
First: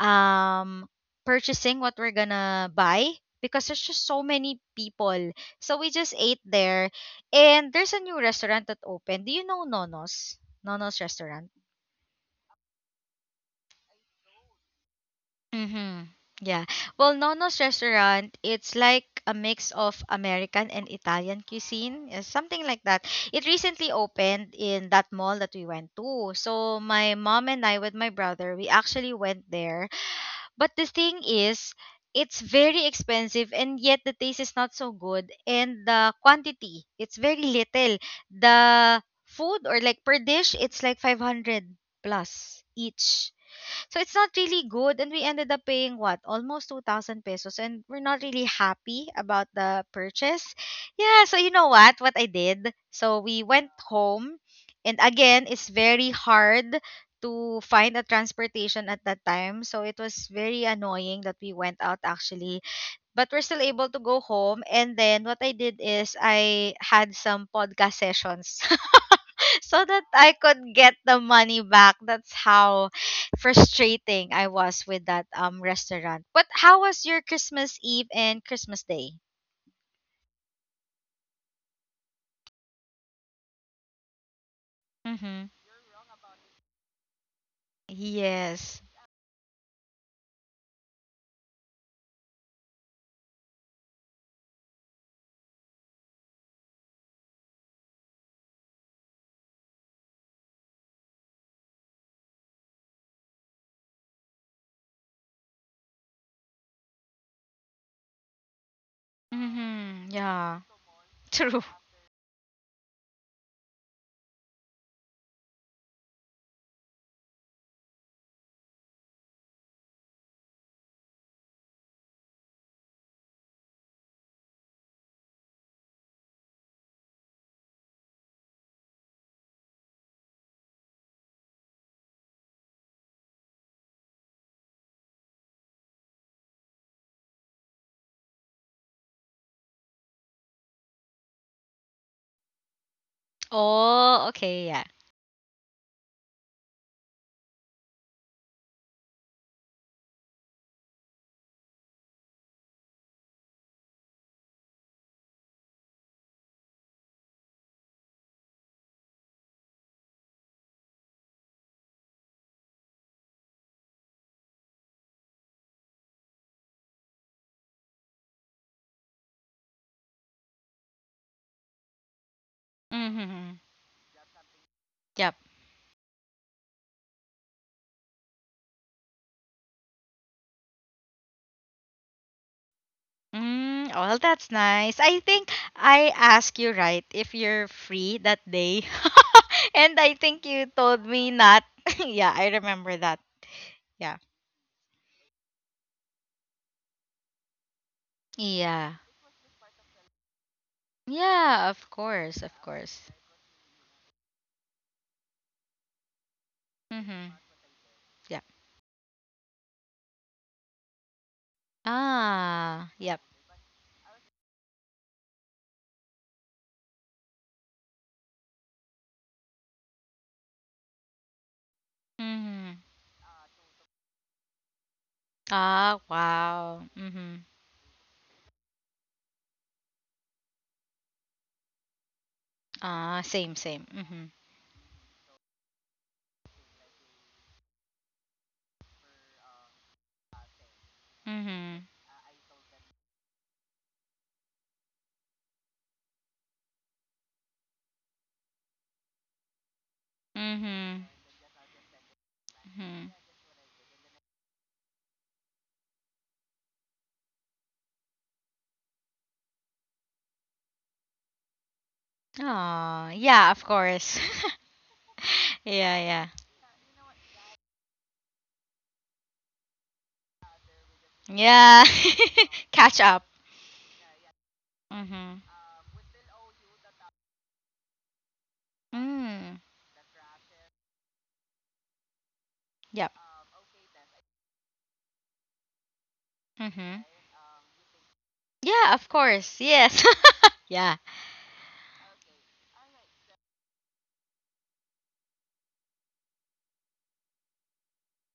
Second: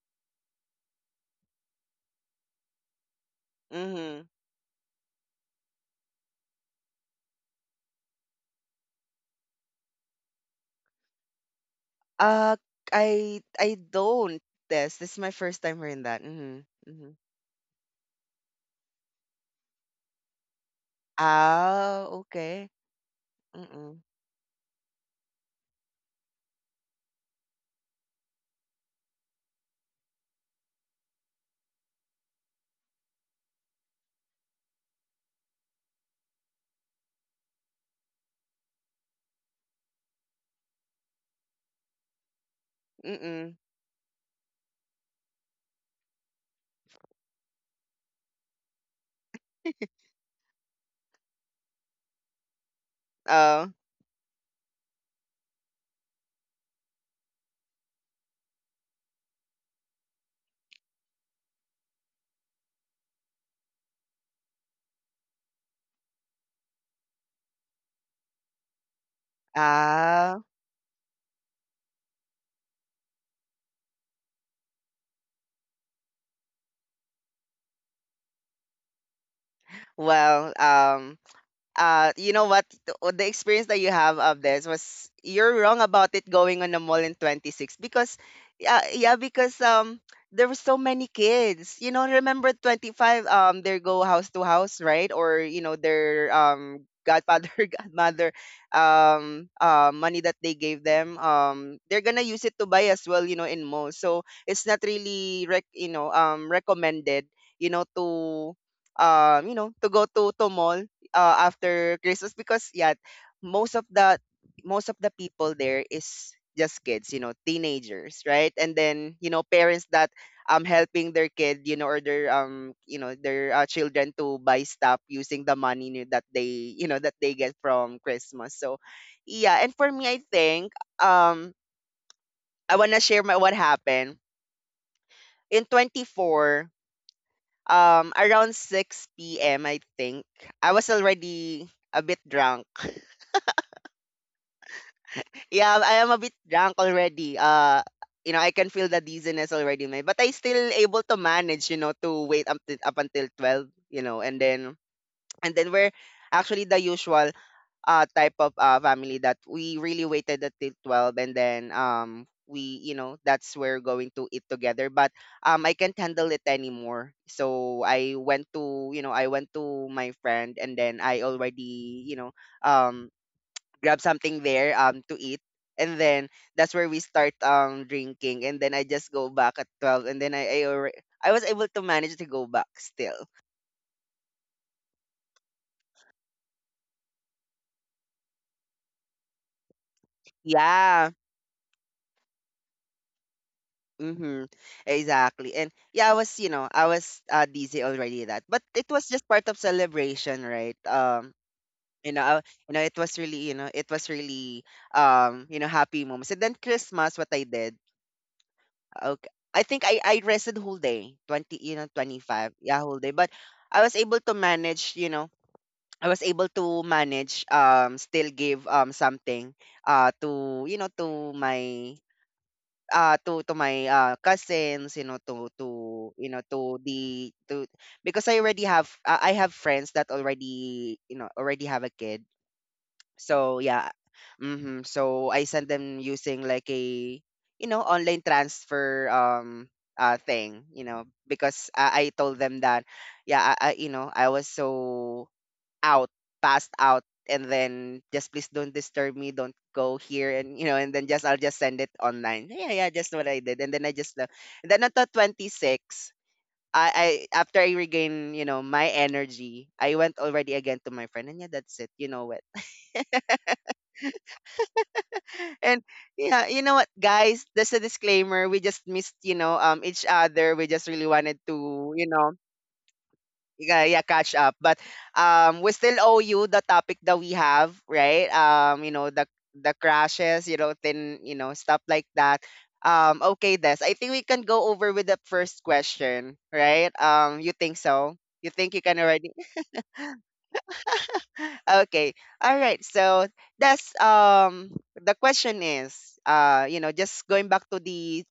Speaker 2: um, purchasing what we're gonna buy because there's just so
Speaker 1: Mm-hmm.
Speaker 2: many people. So we just ate there, and there's a new restaurant that opened. Do you know Nonos? Nonos restaurant.
Speaker 1: Uh, I don't test. This is my first time hearing
Speaker 2: Mm-hmm.
Speaker 1: that. Mm-hmm.
Speaker 2: Yeah.
Speaker 1: Mm-hmm.
Speaker 2: Well, Nono's restaurant, it's like a mix of American and Italian
Speaker 1: Ah,
Speaker 2: cuisine, something
Speaker 1: okay.
Speaker 2: like that. It recently
Speaker 1: Mm-mm.
Speaker 2: opened in that mall that we went to. So my mom and I with my brother, we actually went there. But the thing is, it's very expensive and yet the taste is not so good and the quantity, it's very little. The food or like per dish, it's like 500 plus each.
Speaker 1: Mm-mm.
Speaker 2: So it's not really good. And we ended up paying what? Almost 2,000 pesos. And we're not really happy about the
Speaker 1: [laughs]
Speaker 2: purchase. Yeah. So you know what? What I did? So we went
Speaker 1: Oh.
Speaker 2: home. And again, it's very hard to find a transportation at that time. So it was very annoying that we went out actually. But we're still able to go home. And then what I did is I had some podcast sessions so that I
Speaker 1: Ah.
Speaker 2: could get the money back. That's how frustrating I was with that restaurant. But how was your Christmas Eve and Christmas Day?
Speaker 1: Well, you know what? The experience that you have of this was
Speaker 2: Mhm.
Speaker 1: you're wrong about it going on the mall in 26 because,
Speaker 2: Yes.
Speaker 1: yeah, yeah, because there were so many kids. You know, remember 25? They go house to house, right? Or you know, their godfather, [laughs] godmother, money that they gave them. They're gonna use it to buy as well. You know, in malls, so it's not really recommended. You know, to, to go
Speaker 2: Mhm.
Speaker 1: to
Speaker 2: Yeah.
Speaker 1: mall,
Speaker 2: [laughs] True.
Speaker 1: after Christmas because yeah, most of the most of the people there is just kids, you know, teenagers, right? And then you know parents that helping their kid, you know, or their their children to buy stuff using the money, that they, that they get from Christmas. So yeah, and for me, I think um I wanna share my what happened in 24, around 6 p.m. I think I was already a bit drunk.
Speaker 2: Oh, okay, yeah.
Speaker 1: Yeah, I am a bit drunk already. You know, I can feel the dizziness already, man. But I still able to manage, you know, to wait up, up until 12, you know, and then [tsk] and then we're actually the usual type of family that we really waited until 12, and then we, you know, that's where we're going to eat together. But I can't handle it anymore, so I went to, I went to my friend, and then I already, you know, um
Speaker 2: Mhm.
Speaker 1: grab something there, to
Speaker 2: Yep.
Speaker 1: eat, and then that's where we start drinking. And then I just go back at 12, and then I was able to manage to go back still.
Speaker 2: Mm, well, that's nice. I think I asked you right if you're free that day. [laughs] And I think you told
Speaker 1: Yeah.
Speaker 2: me not. [laughs] Yeah, I remember that. Yeah.
Speaker 1: Mm-hmm. Exactly. And yeah, I was dizzy already that. But it
Speaker 2: Yeah.
Speaker 1: was just part of celebration, right?
Speaker 2: Yeah, of
Speaker 1: You know,
Speaker 2: course, of
Speaker 1: it
Speaker 2: course.
Speaker 1: was really, happy moments. And then Christmas,
Speaker 2: Mm-hmm.
Speaker 1: what I did.
Speaker 2: Yeah.
Speaker 1: Okay. I think I rested whole day, 25. Yeah,
Speaker 2: Ah,
Speaker 1: whole day.
Speaker 2: yep.
Speaker 1: But I was able to manage, you know, I was able to manage still give something to, you know,
Speaker 2: Mm-hmm.
Speaker 1: to my cousins, you know,
Speaker 2: Ah, wow. Mm-hmm.
Speaker 1: to, because I already have I have friends that already, you know, already have a kid,
Speaker 2: Ah, same,
Speaker 1: so
Speaker 2: same.
Speaker 1: yeah.
Speaker 2: Mm-hmm.
Speaker 1: Hmm. So I sent them using like a, online transfer thing, you know, because
Speaker 2: Mm-hmm.
Speaker 1: I told them that yeah, I was so out, passed out, and then just please don't disturb me, don't go here, and you know, and
Speaker 2: Mm-hmm.
Speaker 1: then just I'll just send it online. Yeah, yeah,
Speaker 2: Mm-hmm.
Speaker 1: just what I did. And then I just left. And then at the 26, I after I regain you know my energy, I went already again to my friend, and yeah, that's it, you know what,
Speaker 2: Ah, yeah, of course. [laughs]
Speaker 1: and
Speaker 2: Yeah, yeah.
Speaker 1: yeah, you know what, guys? There's a disclaimer. We just missed, you know, each other. We just really wanted
Speaker 2: Yeah.
Speaker 1: to, you know,
Speaker 2: [laughs] Catch up.
Speaker 1: yeah, yeah, catch up. But
Speaker 2: Mm-hmm.
Speaker 1: we still owe you the topic that we have, right? You know, the
Speaker 2: Mm.
Speaker 1: the crashes, you know, then you know stuff like that.
Speaker 2: Yep.
Speaker 1: Okay, Des. I think we can go over with the first question, right?
Speaker 2: Mm-hmm.
Speaker 1: You think so? You think you
Speaker 2: Yeah,
Speaker 1: can
Speaker 2: of
Speaker 1: already?
Speaker 2: course.
Speaker 1: [laughs]
Speaker 2: Yes. [laughs] Yeah.
Speaker 1: Okay. All right. So that's the question is, just going back to the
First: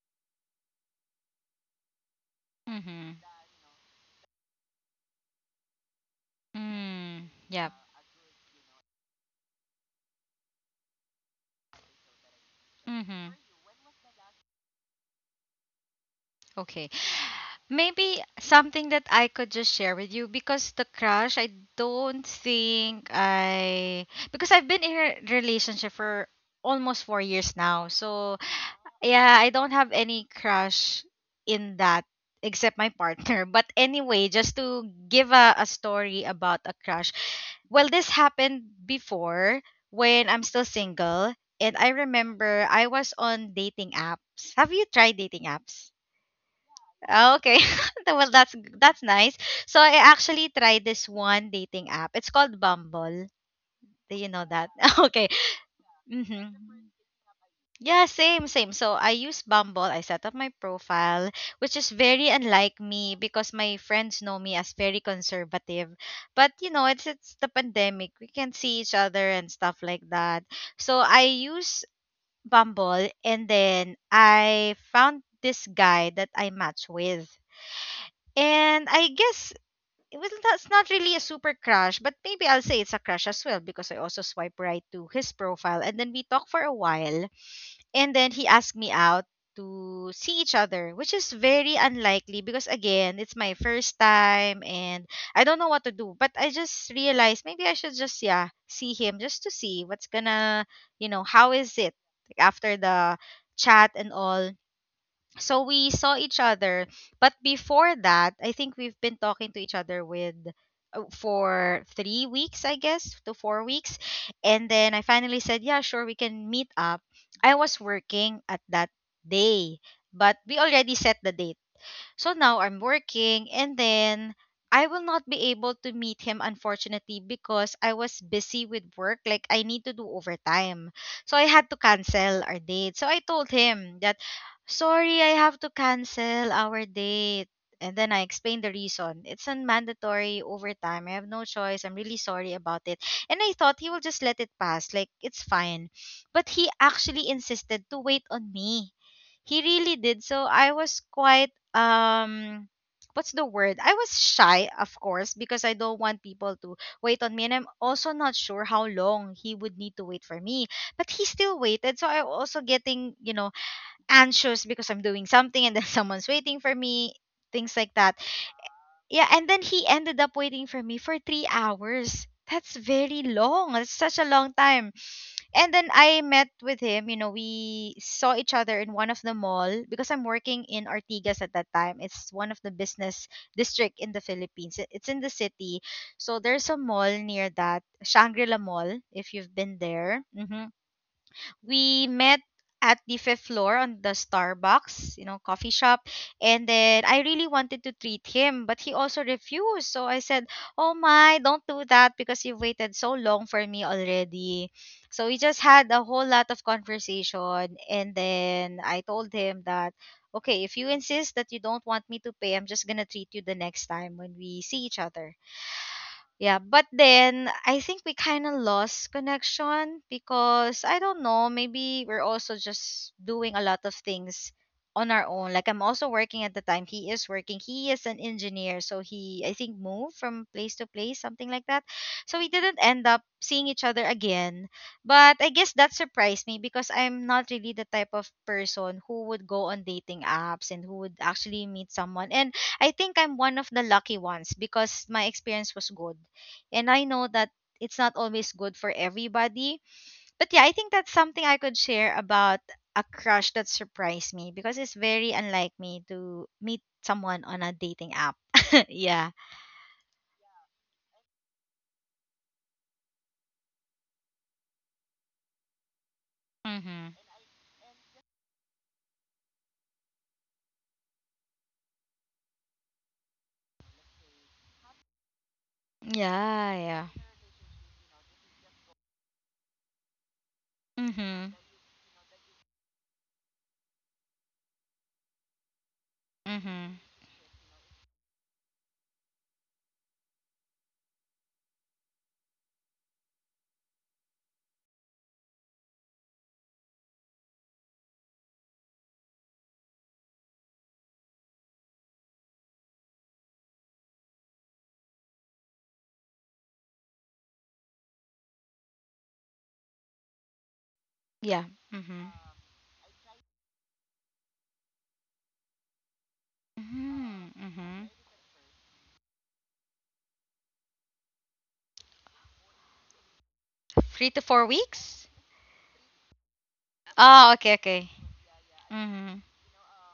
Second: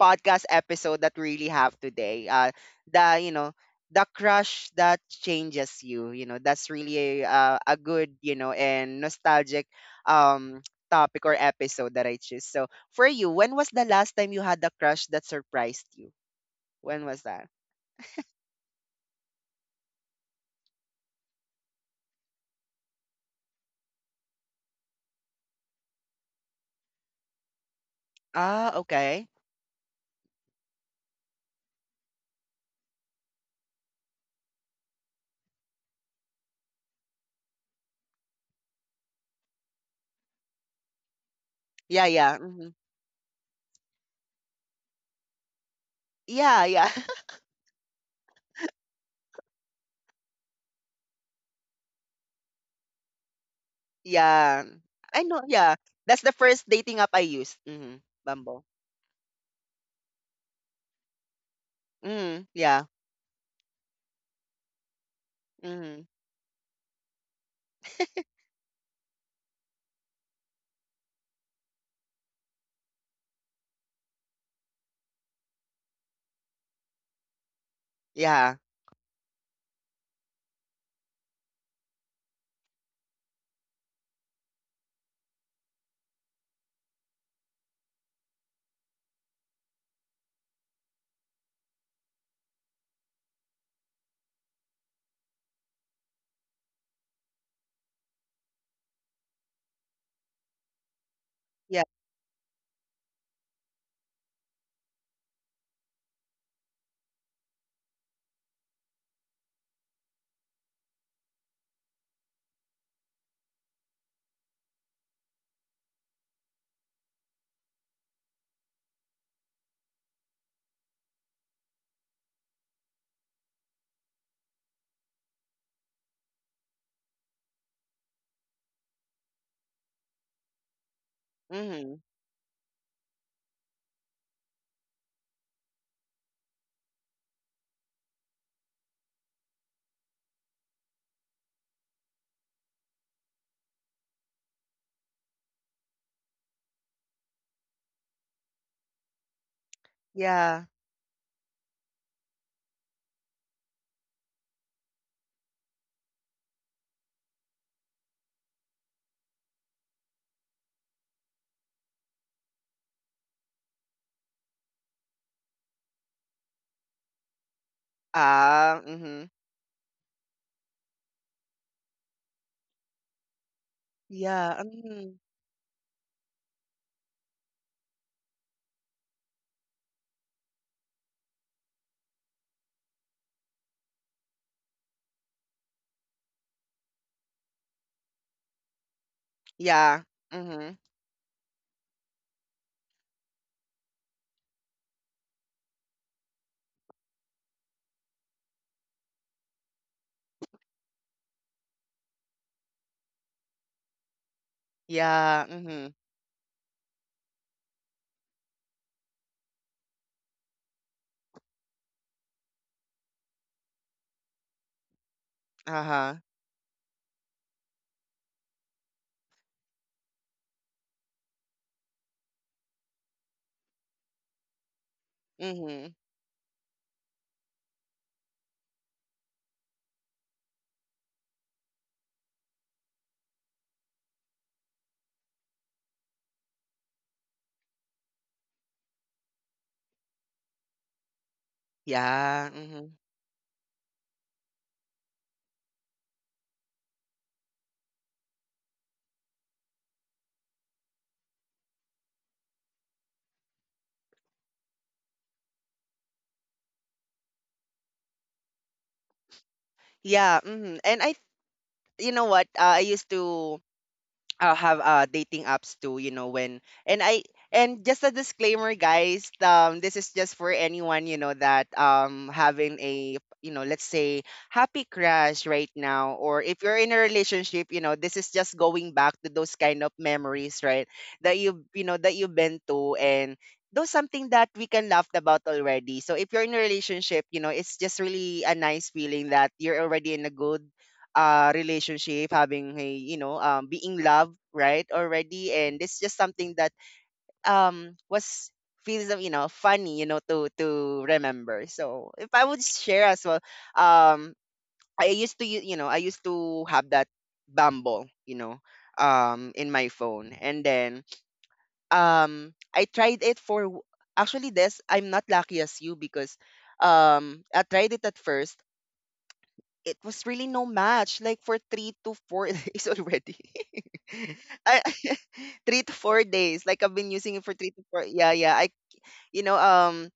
Speaker 1: podcast episode that we really have today.
Speaker 2: Mm-hmm.
Speaker 1: The you know the crush that changes you. You know that's really
Speaker 2: Mm. Yep.
Speaker 1: a good, and nostalgic um [tsk] topic or episode that I choose. So for you,
Speaker 2: Mm-hmm.
Speaker 1: when was the last time you had a crush that surprised you?
Speaker 2: Okay.
Speaker 1: When was that?
Speaker 2: Maybe something that I could just share with you, because the crush, I don't think I, because I've been in a relationship for almost 4 years now. So
Speaker 1: Ah,
Speaker 2: yeah,
Speaker 1: okay.
Speaker 2: I don't have any crush in that except my partner. [laughs] But anyway, just to give a story about a crush. Well, this happened before when I'm still single and I
Speaker 1: Yeah, yeah.
Speaker 2: remember
Speaker 1: Mhm.
Speaker 2: I was on dating apps. Have you tried dating apps?
Speaker 1: Yeah, yeah.
Speaker 2: Ah,
Speaker 1: [laughs]
Speaker 2: okay. [laughs] Well, that's nice. So I actually tried this one dating app. It's called Bumble. Do you know
Speaker 1: Yeah.
Speaker 2: that? [laughs]
Speaker 1: I
Speaker 2: Okay.
Speaker 1: know, yeah. That's the
Speaker 2: Mm-hmm.
Speaker 1: first dating app I used. Mm-hmm.
Speaker 2: Yeah, same,
Speaker 1: Bumble.
Speaker 2: same. So I use Bumble. I set up my profile, which is very
Speaker 1: Mm,
Speaker 2: unlike
Speaker 1: yeah.
Speaker 2: me because my friends know me as very conservative.
Speaker 1: Mm-hmm.
Speaker 2: But you know, it's the pandemic. We can't see each other and stuff like that. So I use Bumble, and then I found this guy that I match with.
Speaker 1: Yeah.
Speaker 2: And I guess, well, that's not really a super crush, but maybe I'll say it's a crush as well because I also swipe right to his profile. And then we talk for a while. And then he asked me out to see each other, which is very unlikely because, again, it's my first time and I don't know what to do. But I just realized maybe I should just, yeah, see him just to see what's gonna, you know, how is
Speaker 1: Yeah.
Speaker 2: it like, after the chat and all. So we saw each other, but before that, I think we've been talking to each other with for 3 weeks, I guess, to 4 weeks, and then I finally said, "Yeah, sure, we can meet up." I was working at that day, but we already set the date. So now I'm working, and then I will not be able to meet him unfortunately because I was busy with work. Like I need to do overtime. So I had to
Speaker 1: Mm-hmm.
Speaker 2: cancel our date. So I told him that sorry, I have to cancel our date. And then I explained the reason. It's a mandatory overtime. I have no choice. I'm really sorry about it. And I thought he will just let it pass. Like it's fine. But he actually insisted to wait on me, he really did. So
Speaker 1: Yeah.
Speaker 2: I was quite what's the word, I was shy of course because I don't want people to wait on me, and I'm also not sure how long he would need to wait for me. But he still waited, so I'm also getting, you know, anxious because I'm doing something and then [laughs] someone's waiting for me, things like that.
Speaker 1: Ah, mhm.
Speaker 2: Yeah. And then he ended up waiting for me for 3 hours. That's very long. That's such a long
Speaker 1: Yeah,
Speaker 2: time.
Speaker 1: mm,
Speaker 2: And then I met with him, you know, we saw each other in one of the mall because I'm working in Artigas at that time. It's one of the business district in the Philippines. It's in the city. So there's a mall near that, Shangri-La Mall, if you've been
Speaker 1: yeah,
Speaker 2: there. Hmm,
Speaker 1: mhm.
Speaker 2: we met at the fifth floor on the Starbucks, you know, coffee shop. And then I really wanted to treat him, but he also refused. So I said, oh my, don't do that because you've waited so long for me already. So we
Speaker 1: Yeah,
Speaker 2: just
Speaker 1: mhm.
Speaker 2: had a whole lot of conversation. And then I told him that, okay, if you insist that you don't want me to pay, I'm just going to treat you the next time when we see each other.
Speaker 1: Uh-huh.
Speaker 2: Yeah, but then I think we kind of lost connection because I don't know, maybe we're also just doing a lot of things on our own. Like I'm
Speaker 1: Mhm.
Speaker 2: also working at the time. He is working. He is an engineer, so he I think moved from place to place, something like that. So we didn't end up seeing each other again. But I guess that surprised me because I'm not really the type of person who would go on dating apps and who would actually meet someone.
Speaker 1: Yeah,
Speaker 2: And I
Speaker 1: mhm.
Speaker 2: think I'm one of the lucky ones because my experience was good and I know that it's not always good for everybody. But yeah, I think that's something I could share about a crush that surprised me because it's very unlike me to meet someone on a dating app. [laughs] Yeah.
Speaker 1: Yeah, mhm. And I you know what? I used to have dating apps too, you know, when and
Speaker 2: Mhm.
Speaker 1: I and just a disclaimer, guys, this is just for anyone, you know, that having a, let's say, happy crush right now. Or if
Speaker 2: Yeah,
Speaker 1: you're in a
Speaker 2: yeah.
Speaker 1: relationship, you know, this is just going back to those kind of memories, right? That
Speaker 2: Mhm.
Speaker 1: you know that you've been to, and those something that we can laugh about already. So if you're in a
Speaker 2: Mhm.
Speaker 1: relationship, you know, it's just really a nice feeling that you're already in a good relationship, having a, being loved, right, already, and it's just something that was feels, you know, funny, you know, to remember. So if I would share as well, um I used to u- you know, I used to have that Bumble, you know, in my phone. And then
Speaker 2: Yeah. Mhm.
Speaker 1: I tried it for actually, this, I'm not lucky as you because
Speaker 2: Mhm.
Speaker 1: I tried it
Speaker 2: Mhm.
Speaker 1: at first. It was really no match. Like for three to four [laughs] days already.
Speaker 2: 3
Speaker 1: [laughs]
Speaker 2: to 4
Speaker 1: I,
Speaker 2: weeks?
Speaker 1: [laughs] 3 to 4 days. Like I've been using it for
Speaker 2: Oh,
Speaker 1: three
Speaker 2: okay,
Speaker 1: to four.
Speaker 2: okay.
Speaker 1: Yeah, yeah. You
Speaker 2: Mhm.
Speaker 1: know um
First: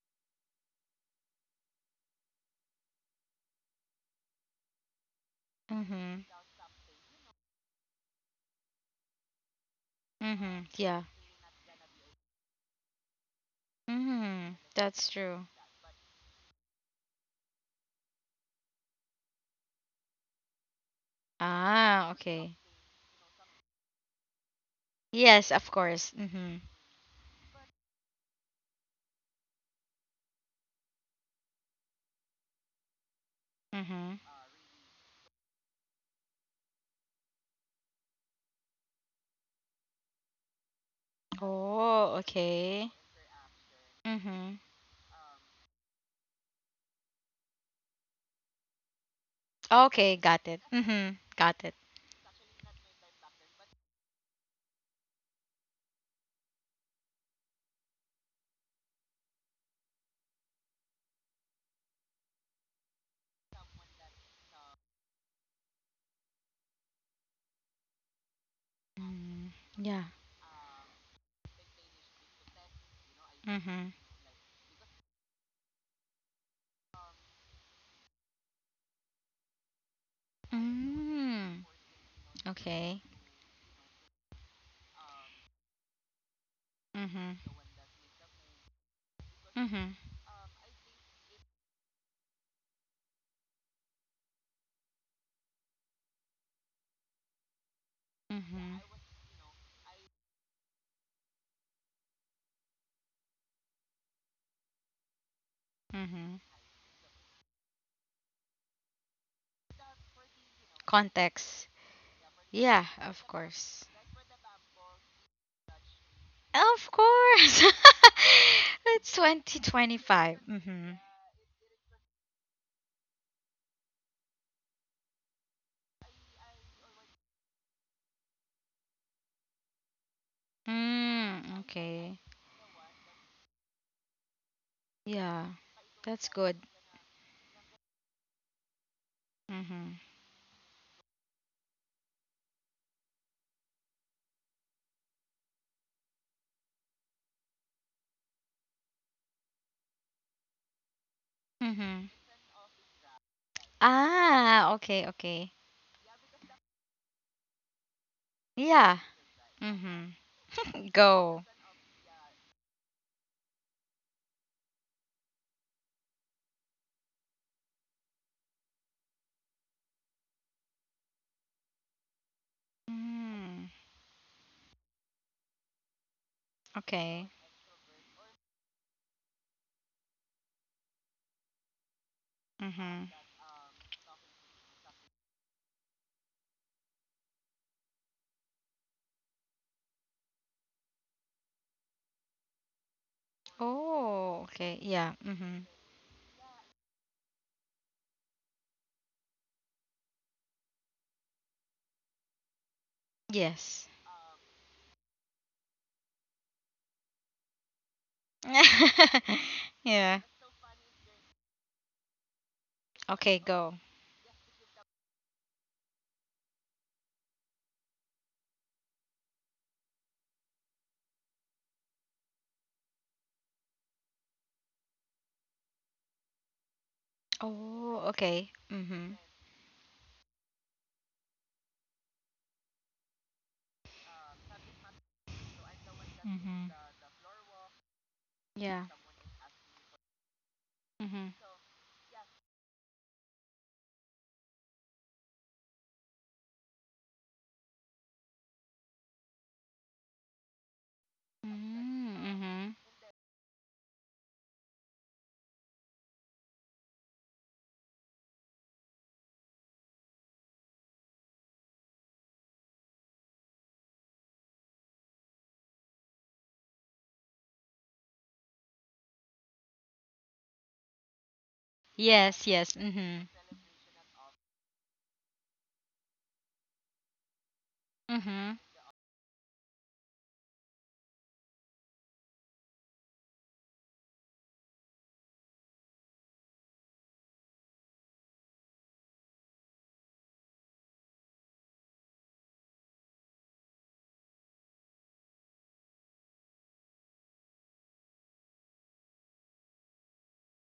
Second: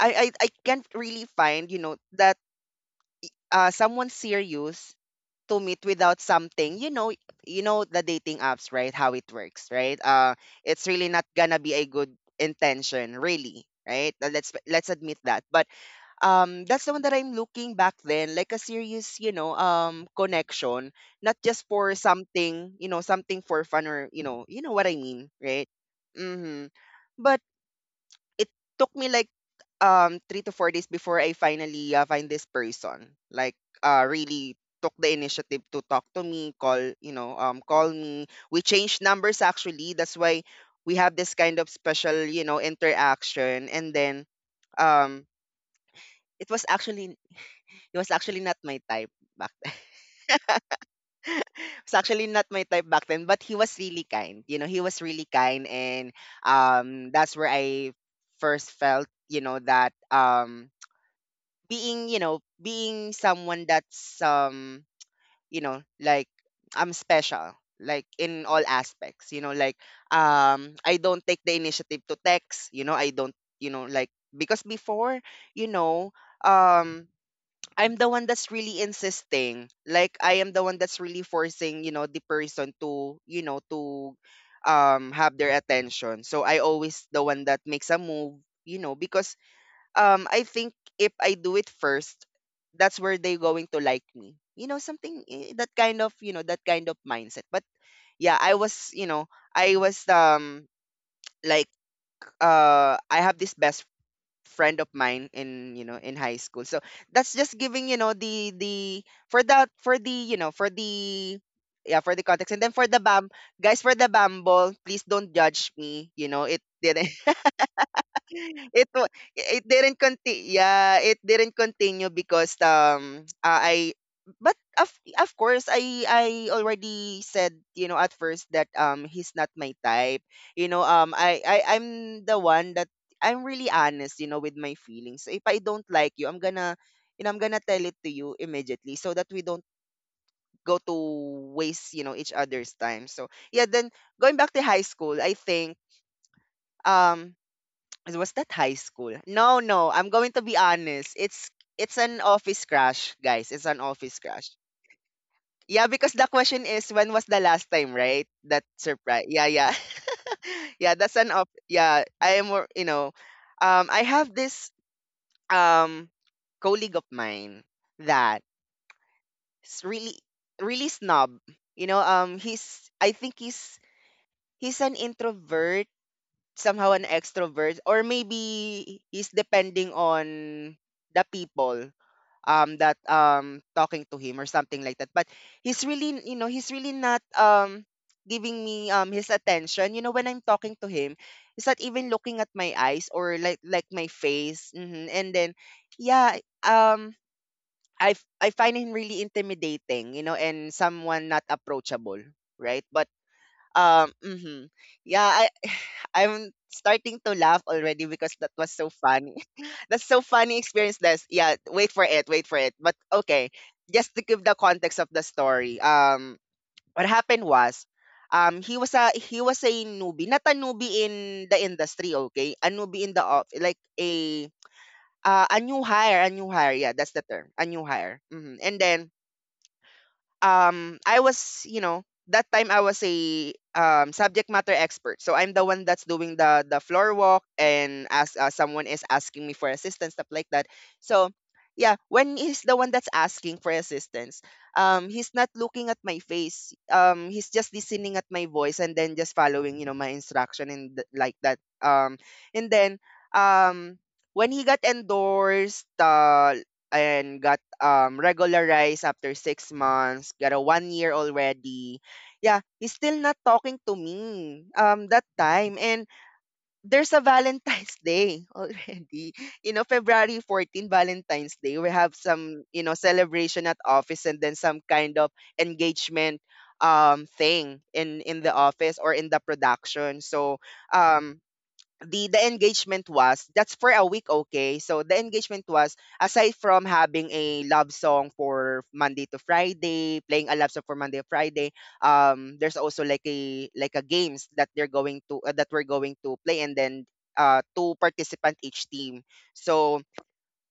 Speaker 1: I can't really find, that someone serious to meet without
Speaker 2: Mhm.
Speaker 1: something. You know the dating apps, right? How it works, right?
Speaker 2: Mhm.
Speaker 1: It's
Speaker 2: Yeah.
Speaker 1: really not gonna be a good intention really. Right? Let's
Speaker 2: Mhm.
Speaker 1: let's
Speaker 2: That's
Speaker 1: admit that.
Speaker 2: true.
Speaker 1: But that's the one that I'm looking back then, like a serious connection, not just for
Speaker 2: Ah, okay.
Speaker 1: something, something for fun, or you know what I mean,
Speaker 2: Yes,
Speaker 1: right?
Speaker 2: of course. Mhm.
Speaker 1: mhm but it took me like 3 to 4 days before I finally find this person, like
Speaker 2: Mhm.
Speaker 1: really took the initiative to talk to me, call you know call me. We changed numbers, actually, that's why we have this kind of
Speaker 2: Oh,
Speaker 1: special
Speaker 2: okay.
Speaker 1: interaction. And then,
Speaker 2: Mhm.
Speaker 1: um it was actually he was actually not my type back then.
Speaker 2: Okay, got it. Mhm. Got
Speaker 1: [laughs]
Speaker 2: it.
Speaker 1: Was actually not my type back then, but he was really kind. He was really kind, and that's where I first felt that being someone that's like I'm special, like in all aspects,
Speaker 2: Mm, yeah.
Speaker 1: I don't take the initiative to text. I don't,
Speaker 2: Mhm.
Speaker 1: because before, you know um I'm the one that's really insisting. Like, I am the one that's really
Speaker 2: Mm.
Speaker 1: forcing, the person
Speaker 2: Okay.
Speaker 1: to have their attention. So, I always the
Speaker 2: Mhm.
Speaker 1: one that makes a move, because
Speaker 2: Mhm.
Speaker 1: I think if I do it first, that's where they going to like me. Something, that kind of mindset. But yeah, I
Speaker 2: Mhm.
Speaker 1: was, I was um like I have this best friend of mine in you know in high
Speaker 2: Mhm.
Speaker 1: school. So that's just giving, you know the for that for the you know for the
Speaker 2: Context.
Speaker 1: yeah, for the context. And then,
Speaker 2: Yeah,
Speaker 1: for the bam
Speaker 2: of
Speaker 1: guys,
Speaker 2: course.
Speaker 1: for the Bumble, please don't judge me. You know it
Speaker 2: Of
Speaker 1: did
Speaker 2: course. [laughs]
Speaker 1: [laughs] it wa
Speaker 2: It's
Speaker 1: it didn't
Speaker 2: 2025.
Speaker 1: conti Yeah,
Speaker 2: Mhm.
Speaker 1: it didn't continue because I but of course, I already said, at first, that he's not my type.
Speaker 2: Mm, okay.
Speaker 1: I'm the one that I'm really honest, with my feelings. If
Speaker 2: Yeah.
Speaker 1: I don't like you,
Speaker 2: That's
Speaker 1: I'm
Speaker 2: good.
Speaker 1: gonna, I'm gonna tell it to you immediately, so that we don't
Speaker 2: Mhm.
Speaker 1: go to waste, each other's time. So yeah, then going back to high school, I think, um was that high school? No, no. I'm going to be honest. It's
Speaker 2: Mhm.
Speaker 1: an office crush, guys. It's an office crush.
Speaker 2: Ah, okay, okay.
Speaker 1: Yeah, because the question is when was the last time, right? That
Speaker 2: Yeah.
Speaker 1: surprise. Yeah, yeah.
Speaker 2: Mhm.
Speaker 1: [laughs]
Speaker 2: [laughs]
Speaker 1: Yeah, that's an
Speaker 2: Go.
Speaker 1: off yeah, I am more, I have this um colleague of mine that is really, really snob. He's I think
Speaker 2: Mm,
Speaker 1: he's an introvert, somehow an
Speaker 2: okay.
Speaker 1: extrovert, or maybe he's depending on the people, that
Speaker 2: Mm-hmm.
Speaker 1: talking to him or something like that. But he's really not giving me his attention, you know, when I'm talking to him. He's not even looking at my eyes, or like my
Speaker 2: Oh,
Speaker 1: face.
Speaker 2: okay. Yeah.
Speaker 1: And then,
Speaker 2: Mm-hmm.
Speaker 1: yeah, um I find him really intimidating, and someone not approachable, right? But
Speaker 2: Yes.
Speaker 1: mhm. Yeah, I [sighs] I'm starting to laugh already because that was so funny.
Speaker 2: [laughs]
Speaker 1: [laughs] That's so
Speaker 2: Yeah.
Speaker 1: funny experience, Des. Yeah, wait for it, wait for it. But
Speaker 2: Okay,
Speaker 1: okay,
Speaker 2: go.
Speaker 1: just to give the context of the story. What happened was, he was a newbie, not a newbie in the industry. Okay, a newbie in the off, like a new hire, a new hire. Yeah, that's the term, a new
Speaker 2: Oh,
Speaker 1: hire.
Speaker 2: okay.
Speaker 1: And then,
Speaker 2: Mm-hmm.
Speaker 1: I was, you know, that time I was a subject matter expert. So I'm the one that's doing the
Speaker 2: Mm-hmm.
Speaker 1: the floor walk, and as
Speaker 2: Yeah.
Speaker 1: someone is asking me for assistance, stuff like that. So
Speaker 2: Mm-hmm.
Speaker 1: yeah, when he's the one that's asking for assistance, he's not looking at my face. He's just listening at my voice and then just following my instruction and like that. And
Speaker 2: Mm-hmm.
Speaker 1: then, um when he got endorsed, and got regularized after 6 months, got a one year already. Yeah, he's still not talking to me, that time. And there's a Valentine's [laughs] Day already. February 14, Valentine's Day. We have
Speaker 2: Yes,
Speaker 1: some
Speaker 2: yes. Mm-hmm.
Speaker 1: celebration at office, and then some kind of engagement thing in
Speaker 2: Mm-hmm.
Speaker 1: the office, or in the production. So, um the engagement was that's for a week. Okay, so the engagement was, aside from having a love song for monday to friday playing a love song for Monday to Friday, there's also like a games that they're going to that we're going to play, and then two participant each team. So,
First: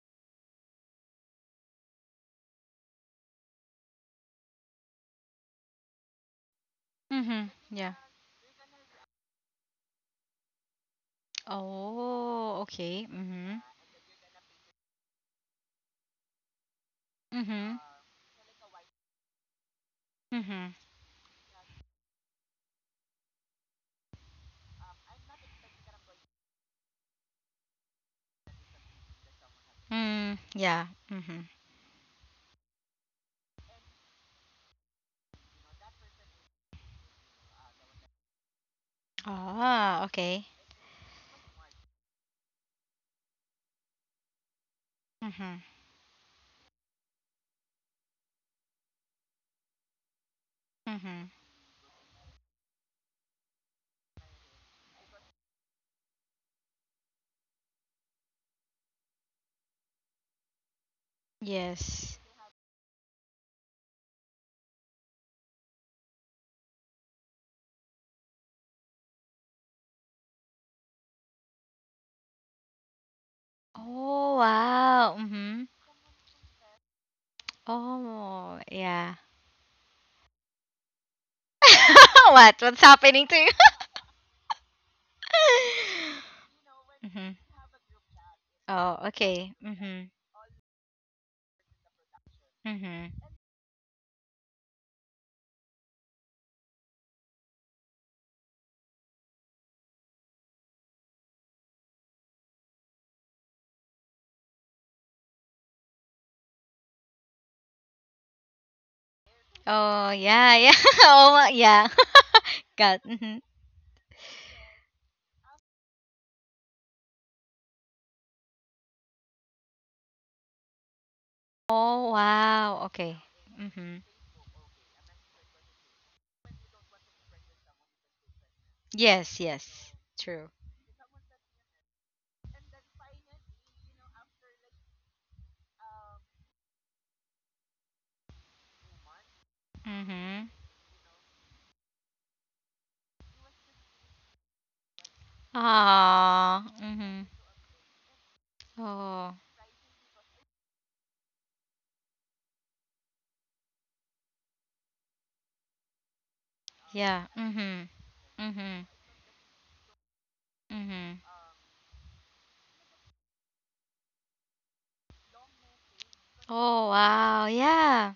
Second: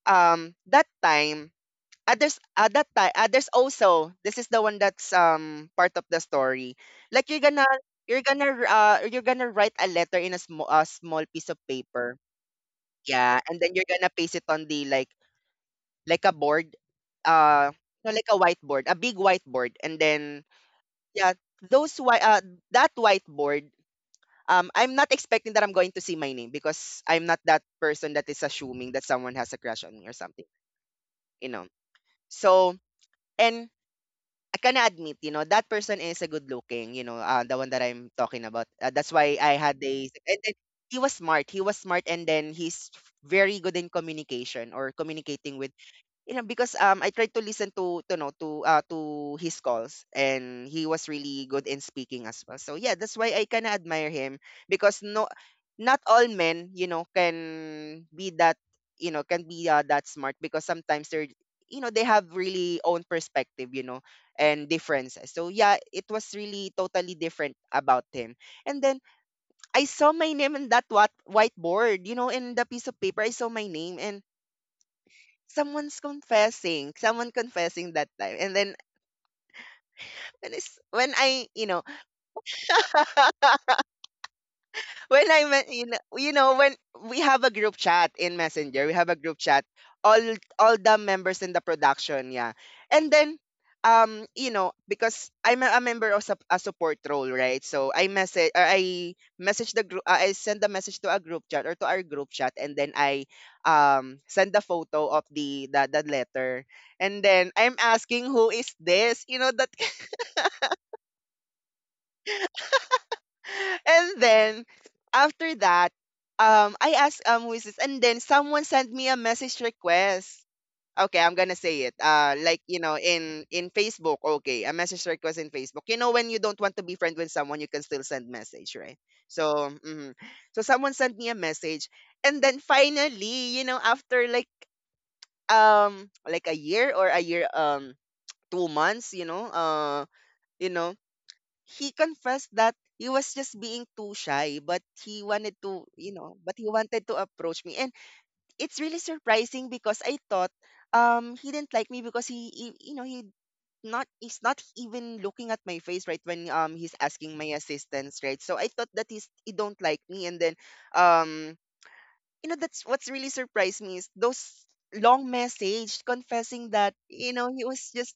Speaker 1: that time, others, at that time, others also, this is the one that's part of the story. Like, you're
Speaker 2: Mm-hmm.
Speaker 1: gonna
Speaker 2: Yeah.
Speaker 1: you're gonna uh you're gonna write a letter in a small piece of paper.
Speaker 2: Oh, okay.
Speaker 1: Yeah,
Speaker 2: Mm-hmm.
Speaker 1: and then you're gonna paste it on the, like a board, uh
Speaker 2: Mm-hmm.
Speaker 1: no, like a big whiteboard. And then,
Speaker 2: Mm-hmm.
Speaker 1: yeah, those whi- uh that whiteboard, I'm not expecting that I'm going to see my name, because I'm not that person that is assuming that someone has a crush on me or
Speaker 2: Mm,
Speaker 1: something,
Speaker 2: yeah. Mm-hmm.
Speaker 1: you know. So, and I can admit, that person is a good looking, the one that I'm talking about. That's why I had a,
Speaker 2: Ah,
Speaker 1: and
Speaker 2: okay.
Speaker 1: then he was smart. He was smart, and then he's very good in communication, or communicating
Speaker 2: Mm-hmm.
Speaker 1: because, I tried to listen to his calls, and he was
Speaker 2: Mm-hmm.
Speaker 1: really good in speaking as well. So yeah, that's why I kinda admire him, because not all men, you know, can be that. Can be, that smart, because sometimes they're, they
Speaker 2: Yes.
Speaker 1: have really own perspective, and differences. So yeah, it was really totally different about him. And then I saw my name in that what whiteboard, in the piece of paper. I saw my name, and
Speaker 2: Oh, wow. Mm-hmm.
Speaker 1: someone confessing that time. And
Speaker 2: Oh,
Speaker 1: then,
Speaker 2: yeah.
Speaker 1: when I s when I, you know,
Speaker 2: [laughs] What? What's happening to you?
Speaker 1: when I met you know when
Speaker 2: [laughs]
Speaker 1: we
Speaker 2: Hmm.
Speaker 1: have a group chat in Messenger, we
Speaker 2: Oh,
Speaker 1: have a group
Speaker 2: okay.
Speaker 1: chat,
Speaker 2: Hmm.
Speaker 1: all all the members in the production, yeah. And
Speaker 2: Hmm.
Speaker 1: then, because I'm a member of a support role, right? So, I message the group, I send a message to a group chat, or to our group chat, and then I send the photo of the letter. And then I'm asking, who is this? You know that
Speaker 2: Oh, yeah, yeah. [laughs] Oh, yeah. [laughs] God. Hmm.
Speaker 1: [laughs] And then, after that, I asked, who is this? And then someone sent me a message request. Okay, I'm gonna say it.
Speaker 2: Oh,
Speaker 1: Like
Speaker 2: wow. Okay.
Speaker 1: in
Speaker 2: Hmm.
Speaker 1: Facebook, okay, a message request in Facebook. You know, when you don't want to be friend with someone, you can still send message, right?
Speaker 2: Yes,
Speaker 1: So,
Speaker 2: yes.
Speaker 1: mhm.
Speaker 2: True.
Speaker 1: So someone sent me a message, and then finally, after like a year, or a year, 2 months
Speaker 2: Mm-hmm.
Speaker 1: you know, he confessed that he was just being too shy, but he wanted to, you know, but
Speaker 2: Ah.
Speaker 1: he wanted to
Speaker 2: Mm-hmm.
Speaker 1: approach me. And it's really
Speaker 2: Oh,
Speaker 1: surprising because I thought, he didn't like me, because he you know, he not he's not even looking at my face, right, when he's
Speaker 2: yeah.
Speaker 1: asking my
Speaker 2: Mm-hmm.
Speaker 1: assistance, right? So I
Speaker 2: Mm-hmm.
Speaker 1: thought that he don't like me. And then,
Speaker 2: Mm-hmm.
Speaker 1: um that's what's really surprised me, is those long message confessing
Speaker 2: Oh,
Speaker 1: that,
Speaker 2: wow.
Speaker 1: he was
Speaker 2: Yeah.
Speaker 1: just...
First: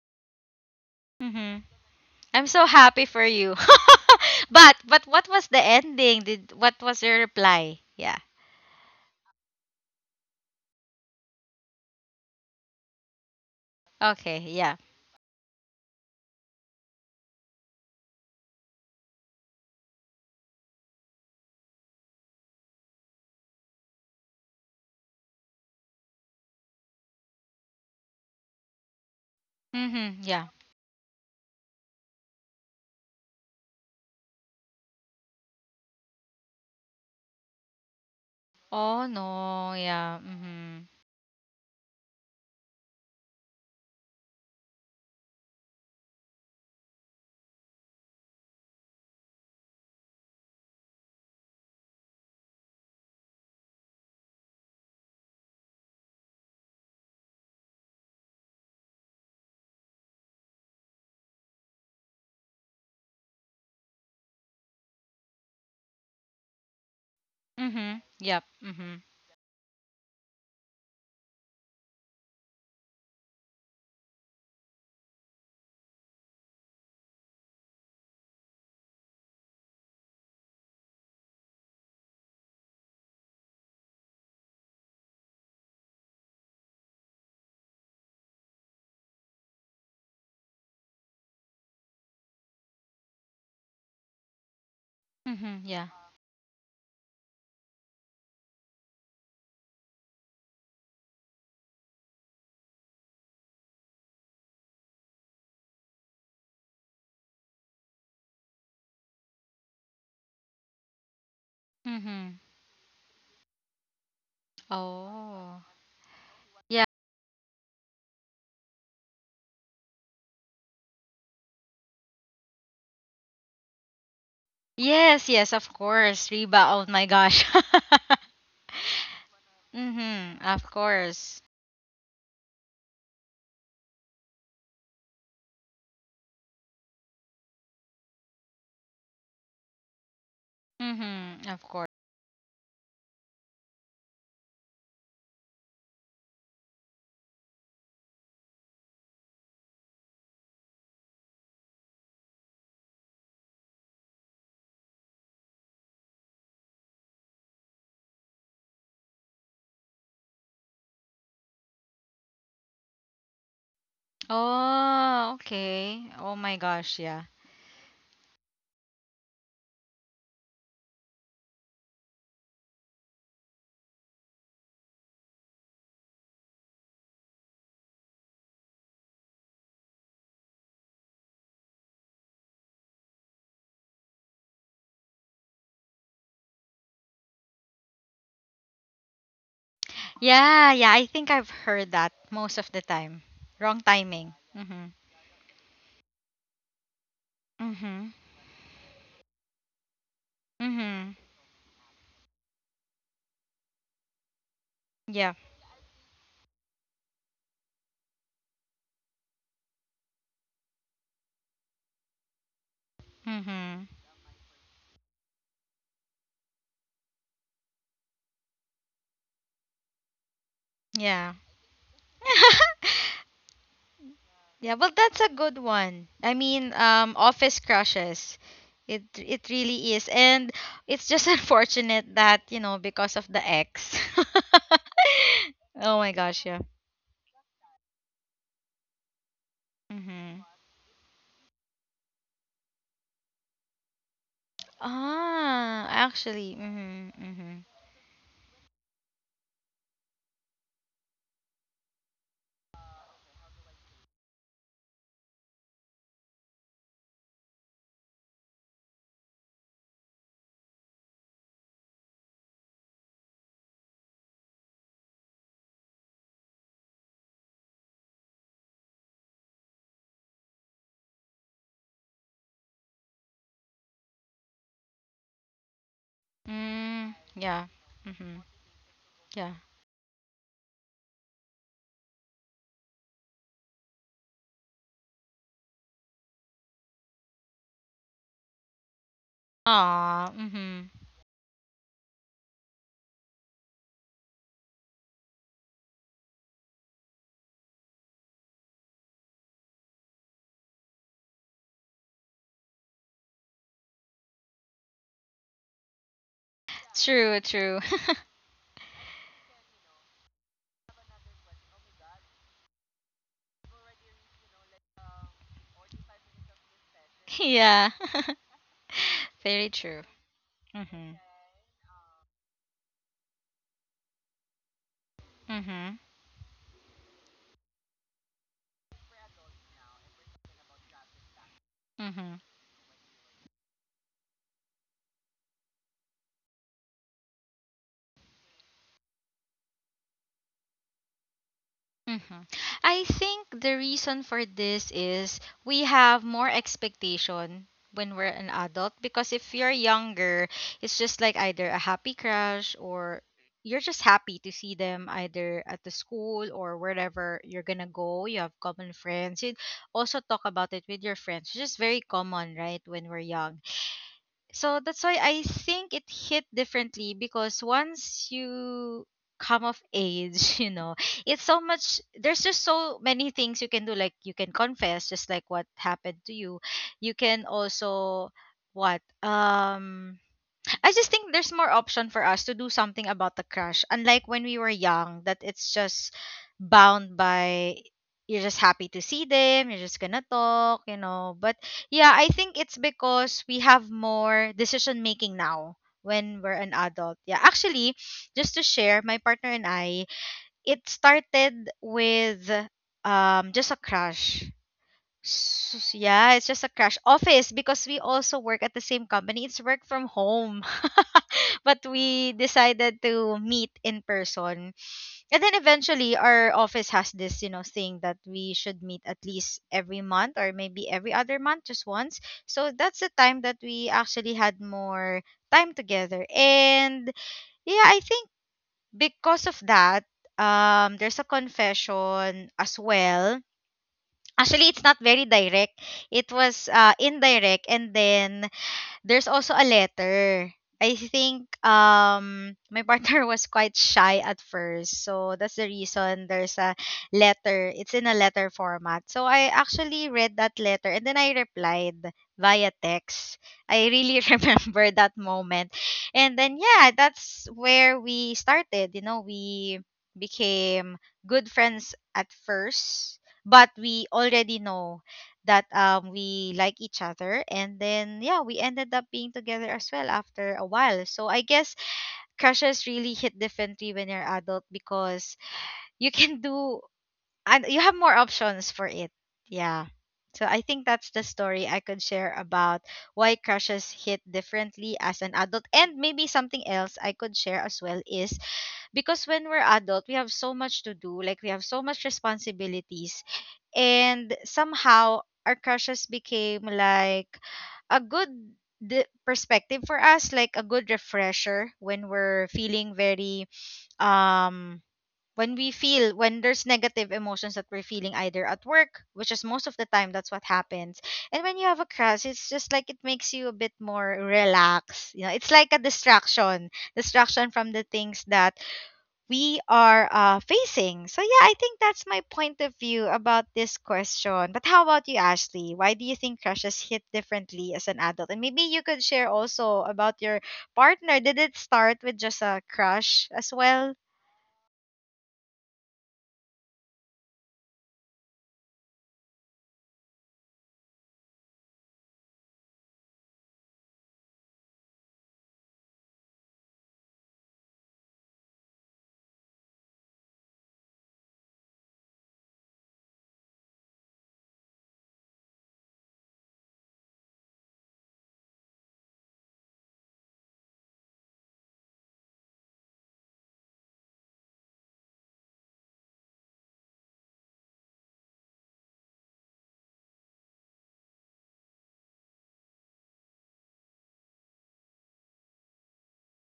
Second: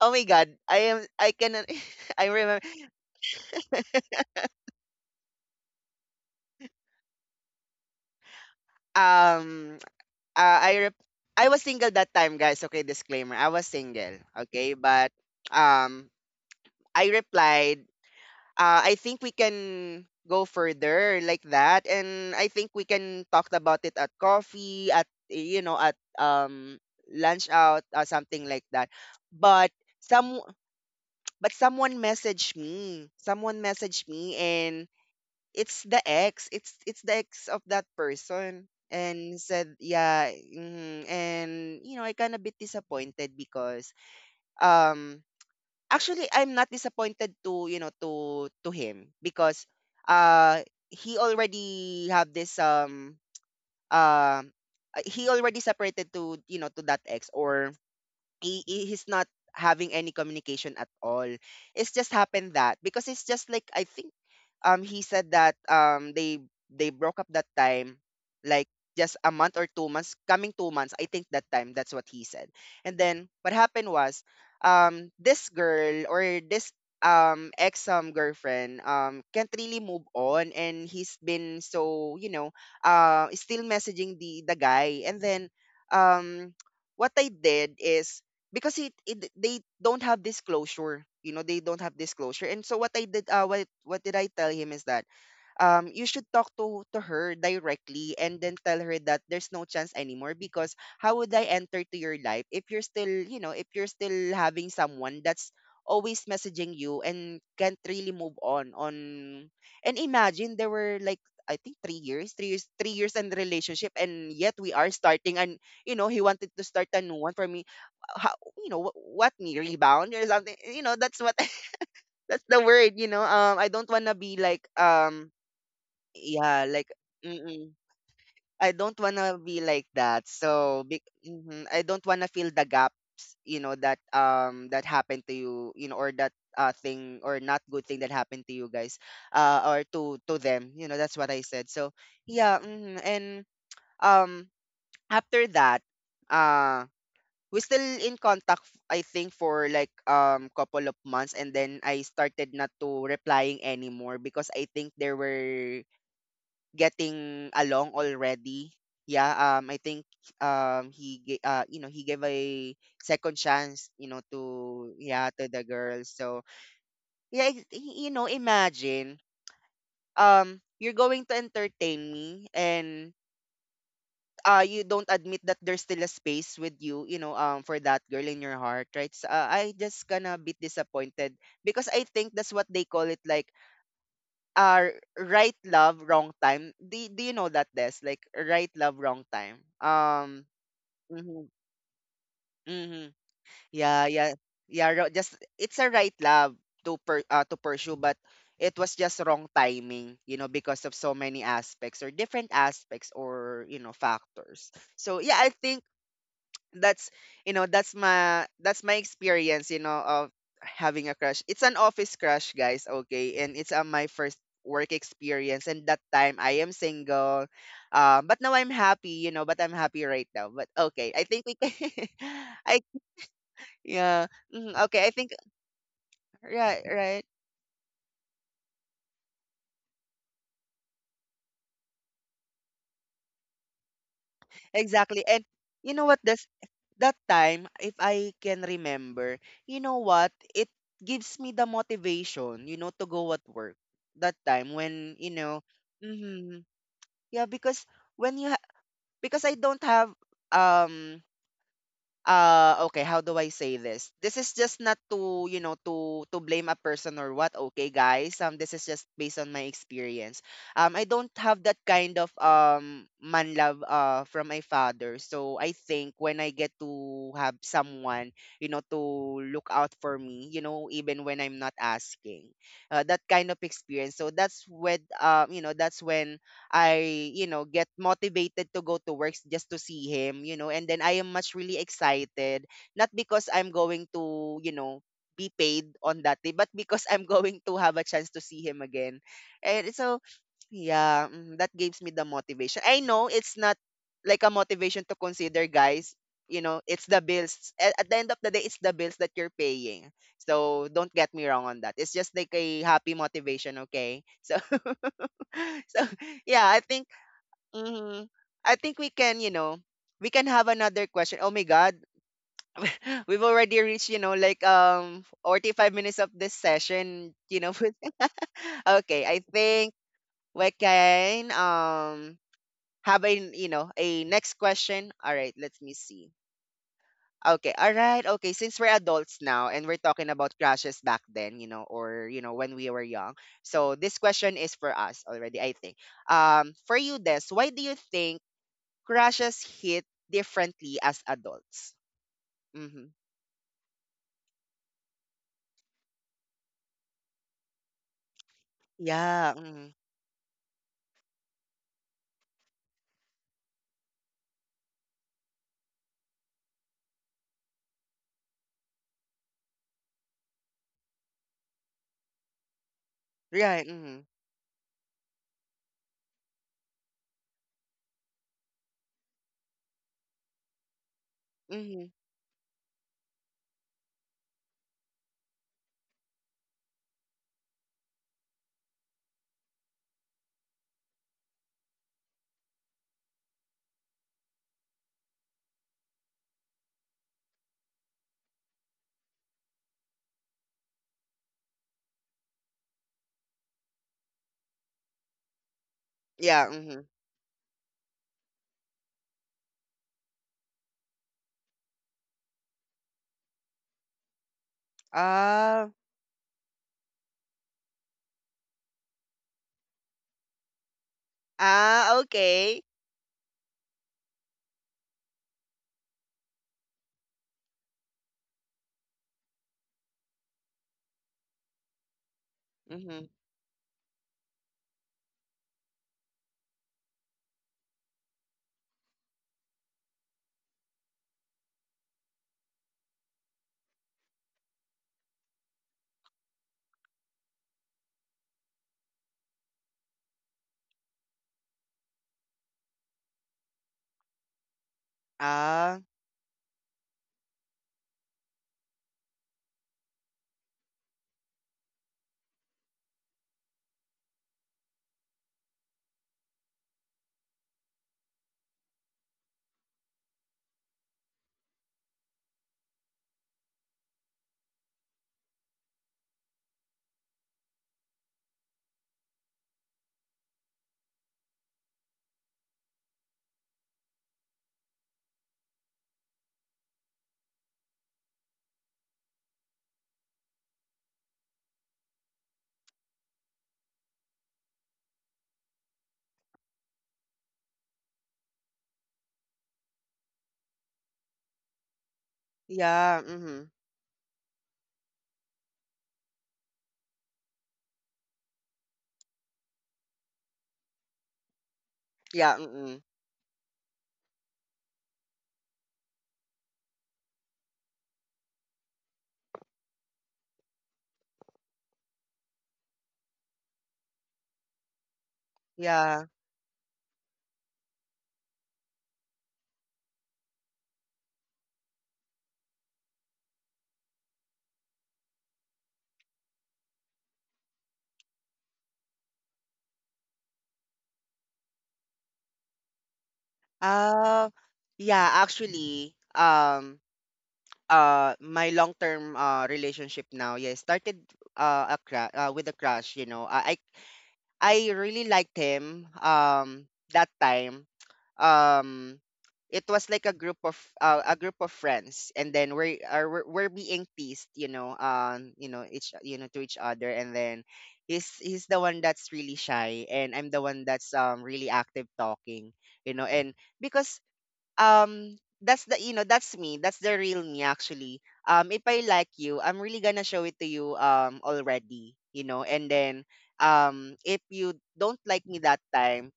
Speaker 1: Oh my God, I
Speaker 2: Mm-hmm.
Speaker 1: cannot [laughs] I
Speaker 2: I'm
Speaker 1: remember,
Speaker 2: so happy for you. [laughs] But what was the ending? Did what was your reply? Yeah.
Speaker 1: um uh, I rep- I was single that time, guys. Okay, disclaimer. I was single.
Speaker 2: Okay,
Speaker 1: Okay,
Speaker 2: yeah.
Speaker 1: but um, I replied, I think we can go further like that, and I think we can talk about it at coffee, at at lunch out, or something like that. But
Speaker 2: Mhm,
Speaker 1: some,
Speaker 2: yeah.
Speaker 1: someone messaged me. Someone messaged me, and it's the ex. It's the ex of that person.
Speaker 2: Oh
Speaker 1: And
Speaker 2: no,
Speaker 1: said,
Speaker 2: yeah.
Speaker 1: yeah,
Speaker 2: Mhm.
Speaker 1: mhm." And I kind of bit disappointed because um actually I'm not disappointed to, to him, because uh he already have this um he already separated to, that ex, or he's not having any communication at all. It's just happened that, because it's just like, I think, he said that, they broke up that time,
Speaker 2: Mhm. Yep.
Speaker 1: like
Speaker 2: Mhm.
Speaker 1: just a month or 2 months, coming 2 months, I think, that time. That's what he said. And then what happened was this girl or this ex girlfriend can't really move on and he's been so still messaging the guy and then um what I did is because it they don't have disclosure, you know, they don't have disclosure. And so what I did what did I tell him is that
Speaker 2: Mhm, yeah.
Speaker 1: you should talk to her directly and then tell her that there's no chance anymore, because how would I enter to your life if you're still, you know, if you're still having someone that's always messaging you and can't really move on and imagine there were like, I think, 3
Speaker 2: Mhm.
Speaker 1: years 3 years 3 years in the relationship, and yet we are starting, and
Speaker 2: Oh.
Speaker 1: you know, he wanted to
Speaker 2: Yeah.
Speaker 1: start a new one for me. How, you know wh- what me rebound or something, you know? That's what [laughs] that's the word. I don't want to be like,
Speaker 2: Yes, yes, of course.
Speaker 1: yeah
Speaker 2: Reba. Oh
Speaker 1: like
Speaker 2: my gosh. [laughs]
Speaker 1: mm-mm. I don't want to be like that.
Speaker 2: Mhm. Of course.
Speaker 1: I don't want to fill the gaps, you know, that that happened to you, you know, or that thing, or not good thing, that happened to you guys, or to them, you know. That's what I
Speaker 2: Mhm. Of
Speaker 1: said.
Speaker 2: course.
Speaker 1: So yeah. Mhm. And um after that, uh, we still in contact I think for like couple of months, and then I started not to replying anymore because I think they were getting along already. Yeah. I think you know, he gave a second chance, you know, to,
Speaker 2: Oh,
Speaker 1: yeah, to the
Speaker 2: okay.
Speaker 1: girls.
Speaker 2: Oh
Speaker 1: So
Speaker 2: my gosh, yeah.
Speaker 1: yeah, you know, imagine you're going to entertain me and you don't admit that there's still a space with you, you know, for that girl in your heart, right? So, I just gonna be disappointed because I think that's what they call it, like, uh right love wrong time. Do you know that? This, like, right love wrong time.
Speaker 2: Yeah, yeah, I think
Speaker 1: Mhm,
Speaker 2: I've heard that most of the
Speaker 1: mhm.
Speaker 2: time. Wrong
Speaker 1: Yeah, yeah,
Speaker 2: timing.
Speaker 1: yeah,
Speaker 2: Mhm.
Speaker 1: just it's a right love to to pursue,
Speaker 2: Mhm.
Speaker 1: but it was just wrong timing, you know, because of so
Speaker 2: Mhm.
Speaker 1: many aspects, or different aspects, or, you know, factors. So
Speaker 2: Yeah.
Speaker 1: yeah, I think that's, you know, that's my, that's my experience, you know, of having a crush. It's an office crush, guys, okay? And it's
Speaker 2: Mhm.
Speaker 1: on my first work experience, and that time I am single. But now I'm happy, you know. But I'm happy right now. But okay, I
Speaker 2: Yeah.
Speaker 1: think we can [laughs] I yeah
Speaker 2: Yeah,
Speaker 1: mhm,
Speaker 2: well
Speaker 1: okay, I
Speaker 2: that's a
Speaker 1: think
Speaker 2: good one. I mean,
Speaker 1: right, right.
Speaker 2: office crushes. It really is. And it's just [laughs] unfortunate that, you know, because of the ex. [laughs]
Speaker 1: Exactly. And you
Speaker 2: Oh
Speaker 1: know
Speaker 2: my
Speaker 1: what?
Speaker 2: gosh,
Speaker 1: This,
Speaker 2: yeah.
Speaker 1: that time, if I can remember, you know what?
Speaker 2: Mhm.
Speaker 1: It gives me the motivation, you know, to go at work. That time when, you know,
Speaker 2: Ah, actually.
Speaker 1: hmm,
Speaker 2: Mhm.
Speaker 1: yeah,
Speaker 2: Mhm.
Speaker 1: because when you ha- because I don't have um okay, how do I say this? This is just not to, you know, to blame a person or what, okay guys? This is just based on my experience. I don't have that kind of man love from my father. So I think when I get to have someone, you know, to look out for me, you know, even when I'm not asking, that kind of experience. So that's when, you know, that's when
Speaker 2: Mm,
Speaker 1: I, you know,
Speaker 2: yeah.
Speaker 1: get
Speaker 2: Mhm.
Speaker 1: motivated to go to work
Speaker 2: Yeah.
Speaker 1: just to see him, you know, and then I am much really excited, not because I'm going to, you know, be paid on that day, but because I'm [laughs] going to have a chance to see him again. And so,
Speaker 2: Ah, mhm.
Speaker 1: yeah, mm, that gives me the motivation. I know it's not like a motivation to consider, guys. You know, it's the bills. At the end of the day, it's the bills that you're paying. So don't get me wrong on that. It's just like a happy motivation, okay? So, [laughs] so yeah, I think.
Speaker 2: True, true. [laughs]
Speaker 1: Mhm. I think we can, you know, we can have another question. Oh my God, [laughs] we've already reached, you know, like 45 minutes of this session, you know.
Speaker 2: Yeah.
Speaker 1: [laughs]
Speaker 2: [laughs]
Speaker 1: Okay, I
Speaker 2: Very
Speaker 1: think
Speaker 2: true.
Speaker 1: we
Speaker 2: Mhm.
Speaker 1: can have a, you know, a next question. All right, let me
Speaker 2: Mhm.
Speaker 1: see. Okay, all right. Okay, since we're adults now and we're talking about crushes back then, you know, or,
Speaker 2: Mhm.
Speaker 1: you know, when we were young. So this question is for us already, I think. Um, for you, Des, why do you think crashes hit differently as adults?
Speaker 2: Mhm. I
Speaker 1: Mm-hmm.
Speaker 2: think the reason for this is we have more expectation when we're an adult because if
Speaker 1: Yeah.
Speaker 2: you're
Speaker 1: Mm-hmm.
Speaker 2: younger, it's just like either a happy crush or you're just happy to see them either at the school or wherever you're gonna go. You have common friends. You also talk about it with your friends, which is very common, right? When we're young,
Speaker 1: Right. Mm-hmm.
Speaker 2: so that's why I think it hit differently because once you come of age, [laughs] you know, it's so much
Speaker 1: Mm-hmm.
Speaker 2: there's just so many things you can do. Like you can confess just like what happened to you. You can also what? I just think there's more option for us to do something about the crush. Unlike when we were young, that it's just bound by you're just happy to see them, you're just gonna talk, you know. But yeah, I think it's because we have more decision making now when we're
Speaker 1: Yeah.
Speaker 2: an
Speaker 1: Mm-hmm.
Speaker 2: adult. Yeah, actually, just to share, my partner and I, it started with just a crush.
Speaker 1: Ah.
Speaker 2: S yeah, it's just a crash. Office, because we also work at the same company. It's work from home. [laughs] But
Speaker 1: Ah,
Speaker 2: we
Speaker 1: okay.
Speaker 2: decided to meet in person. And then eventually our office has this, you know, thing that we should meet at least every month or maybe every other month just once. So that's the
Speaker 1: Mm-hmm.
Speaker 2: time that we actually had more time together. And yeah, I think because of that, there's a confession as well. Actually, it's not very direct. It was indirect, and then there's also a letter. I think my partner [laughs] was quite shy at first. So that's the
Speaker 1: Ah.
Speaker 2: reason there's a letter. It's in a letter format. So I actually read that letter and then I replied via text. I really [laughs] remember that moment. And then yeah, that's where we started. You know, we became good friends at first, but we already know that we like each other, and then yeah, we ended up being together as well after a while. So I guess crushes really hit differently when you're adult because you can do and you have more options for it. Yeah, so I think that's the story I could share about why crushes hit differently as an adult. And maybe something else I could share as well is because when we're adult we have so much to do, like we have so much responsibilities,
Speaker 1: Yeah. Mm-hmm.
Speaker 2: and somehow our crushes became like a good d- perspective for us, like a good refresher when we're
Speaker 1: Yeah.
Speaker 2: feeling
Speaker 1: Mm-hmm.
Speaker 2: very um when we feel when there's negative emotions that we're feeling either at work, which is most of the time, that's what happens. And when you have a crush it's just like it makes you a bit more relaxed, you know, it's like a
Speaker 1: Yeah.
Speaker 2: distraction. Distraction from the things that we are facing. So, yeah, I think that's my point of view about this question. But how about you, Ashley? Why do you think crushes hit differently as an adult? And maybe you could share also about your partner. Did it start with just a crush as well?
Speaker 1: Ah, yeah. Actually. My long-term relationship now, yeah, started with a crush. You know, I really liked him that time. Um it was like a group of a group of friends, and then we're being teased, you know, you know, to each other. And then he's the one that's really shy and I'm the one that's really active talking, you know. And because um that's the, you know, that's me, that's the real me actually. If I like you, I'm really gonna show it to you, already, you know. And then if you don't like me that time,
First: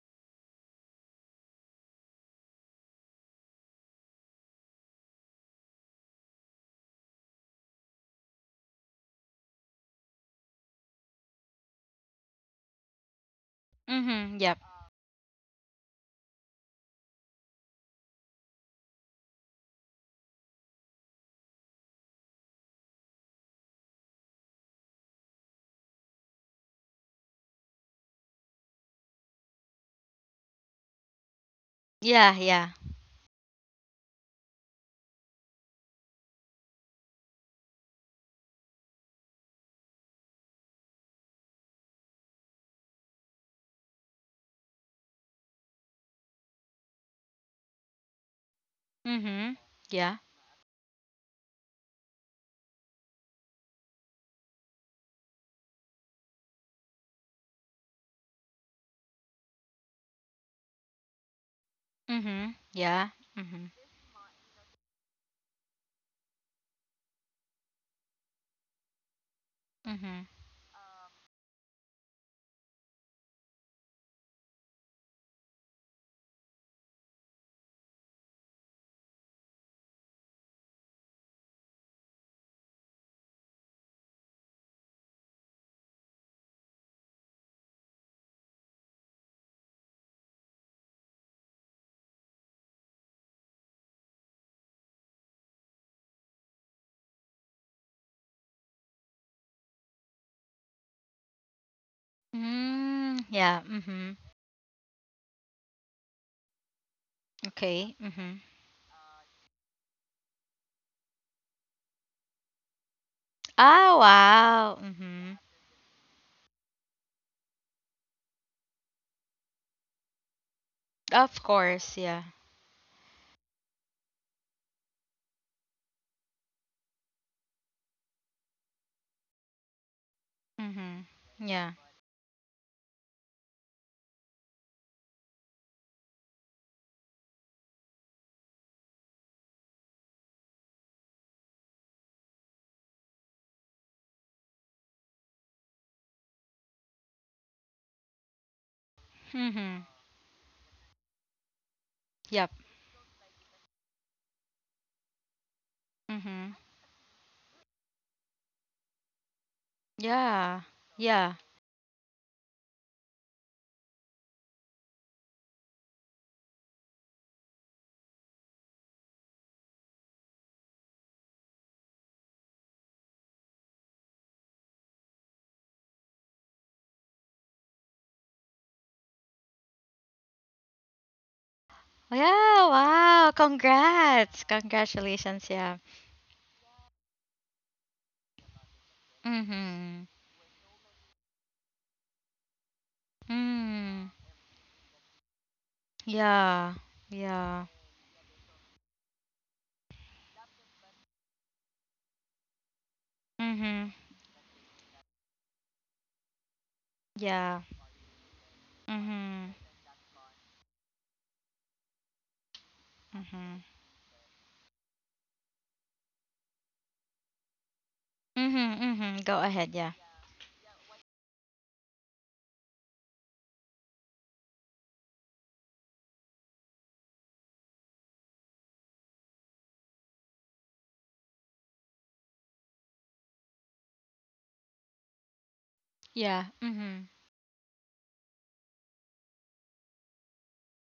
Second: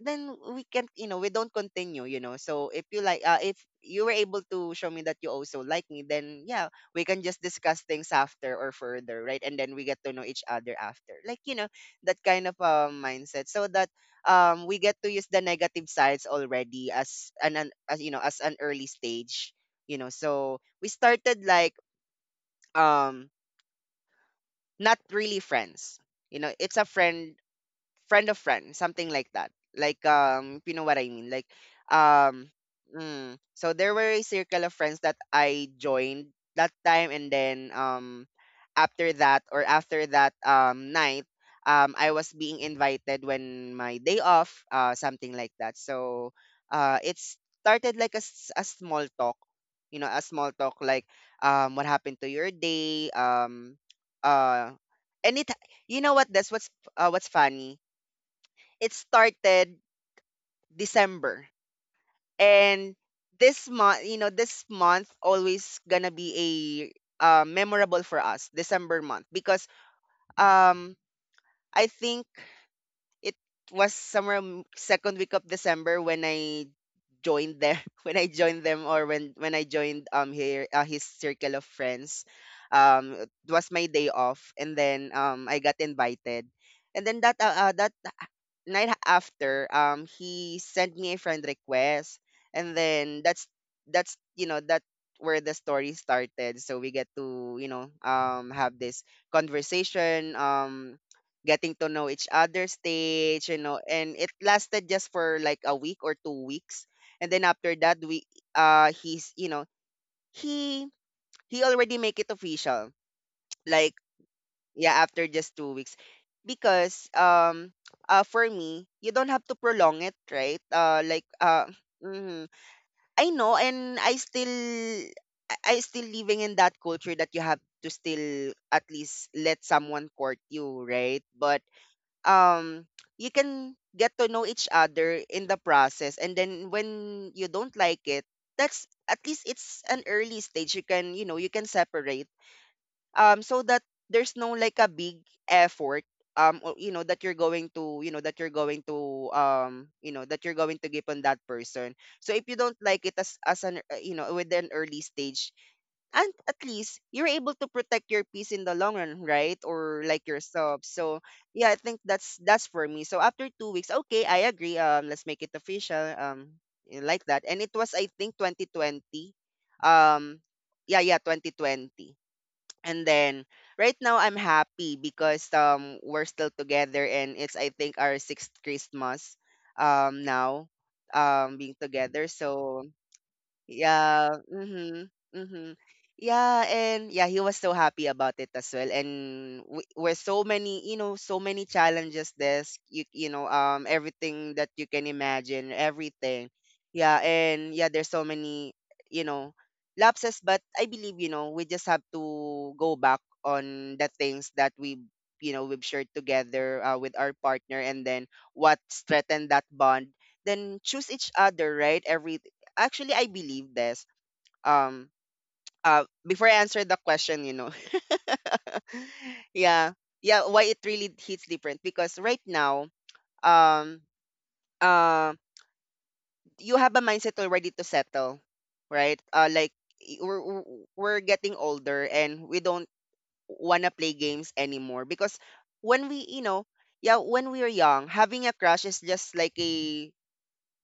Speaker 1: then we can't, you know, we don't continue, you know. So if you like, if you were able to show me that you also like me, then yeah, we can just discuss things after, or further, right? And then we get to know each other after, like, you know, that kind of mindset. So that
Speaker 2: Mm-hmm. Yep.
Speaker 1: we get to use the negative sides already as an as, you know, as an early stage, you know. So we started like um not really friends, you know, it's a friend, friend of friend, something like that. Like if you know what I mean.
Speaker 2: Yeah,
Speaker 1: Um,
Speaker 2: yeah.
Speaker 1: mm, so there were a circle of friends that I joined that time. And then after that, or after that night, I was being invited when my day off, something like that. So it started like a, a small talk,
Speaker 2: Mm-hmm.
Speaker 1: you know,
Speaker 2: Yeah.
Speaker 1: a small talk like what happened to your day, uh, and it, you know what, that's what's funny, it started December.
Speaker 2: Mm-hmm.
Speaker 1: And
Speaker 2: Yeah. Mm-hmm.
Speaker 1: this month, you know, this month always gonna be a, memorable for us, December month. Because
Speaker 2: Mm-hmm.
Speaker 1: um I think it was somewhere second week of December when I joined them, [laughs] when I joined them, or when I joined here, his circle of friends. It was my day off, and then I got invited, and then that that night, after he sent me a friend request. And then that's, you know, that where the story started. So we get to, you know, have this conversation, getting to know each other
Speaker 2: Mm,
Speaker 1: stage,
Speaker 2: yeah.
Speaker 1: you know.
Speaker 2: Mm-hmm.
Speaker 1: And it lasted just for like a week or two weeks, and then after
Speaker 2: Okay.
Speaker 1: that we
Speaker 2: Mm-hmm.
Speaker 1: he's, you know, he he already make it official,
Speaker 2: Oh,
Speaker 1: like,
Speaker 2: wow.
Speaker 1: yeah,
Speaker 2: Mm-hmm.
Speaker 1: after just two weeks. Because for me, you don't have to prolong it, right?
Speaker 2: Of course, yeah.
Speaker 1: Mhm. I know, and I still living in that culture that you have to still at least let someone court you, right?
Speaker 2: Mm-hmm.
Speaker 1: But
Speaker 2: Yeah.
Speaker 1: um you can get to know each other in the process. And then when you don't like it, that's, at least it's an early stage, you can, you know, you can separate, so that there's no like a big effort, or, you know that you're going to, you know that you're going to
Speaker 2: Mm-hmm.
Speaker 1: you know that you're going to give on that person. So if
Speaker 2: Yep.
Speaker 1: you don't like it as an, you know, with an early stage, and
Speaker 2: Mm-hmm.
Speaker 1: at least you're able to protect your peace in the long run, right, or like
Speaker 2: Yeah.
Speaker 1: yourself. So
Speaker 2: Yeah.
Speaker 1: yeah, I think that's for me. So after two weeks, okay, I agree, let's make it official. Like that. And it was, I think, 2020, um yeah, yeah, 2020. And then right now I'm happy because we're still together, and it's, I think, our sixth Christmas, now, being together.
Speaker 2: Yeah.
Speaker 1: So
Speaker 2: Wow.
Speaker 1: yeah.
Speaker 2: Congrats.
Speaker 1: Mhm.
Speaker 2: Congratulations. Yeah.
Speaker 1: Mhm. Yeah, and yeah, he was so happy about it as well. And
Speaker 2: Mm-hmm.
Speaker 1: were so many, you know, so many challenges. This, you know,
Speaker 2: Mm.
Speaker 1: everything that you can imagine, everything.
Speaker 2: Yeah.
Speaker 1: Yeah,
Speaker 2: Yeah.
Speaker 1: and yeah, there's so many, you know, lapses. But I believe, you know, we just have to go back
Speaker 2: Mm-hmm.
Speaker 1: on the things that we, you know, we've shared together, with our
Speaker 2: Yeah.
Speaker 1: partner. And then what
Speaker 2: Mm-hmm.
Speaker 1: strengthened that bond, then choose each other, right? Every, actually, I
Speaker 2: Mm-hmm.
Speaker 1: believe this. Um before I answer the question, you know.
Speaker 2: Mm-hmm. Mm-hmm. Go
Speaker 1: [laughs]
Speaker 2: ahead. Yeah.
Speaker 1: Yeah. Yeah, why it really hits different? Because right now, um uh you have a mindset already to settle, right? Like we're we're getting older and we don't want to play games anymore because when we,
Speaker 2: Yeah.
Speaker 1: you know,
Speaker 2: Mm-hmm.
Speaker 1: yeah, when we were young, having a crush is just like a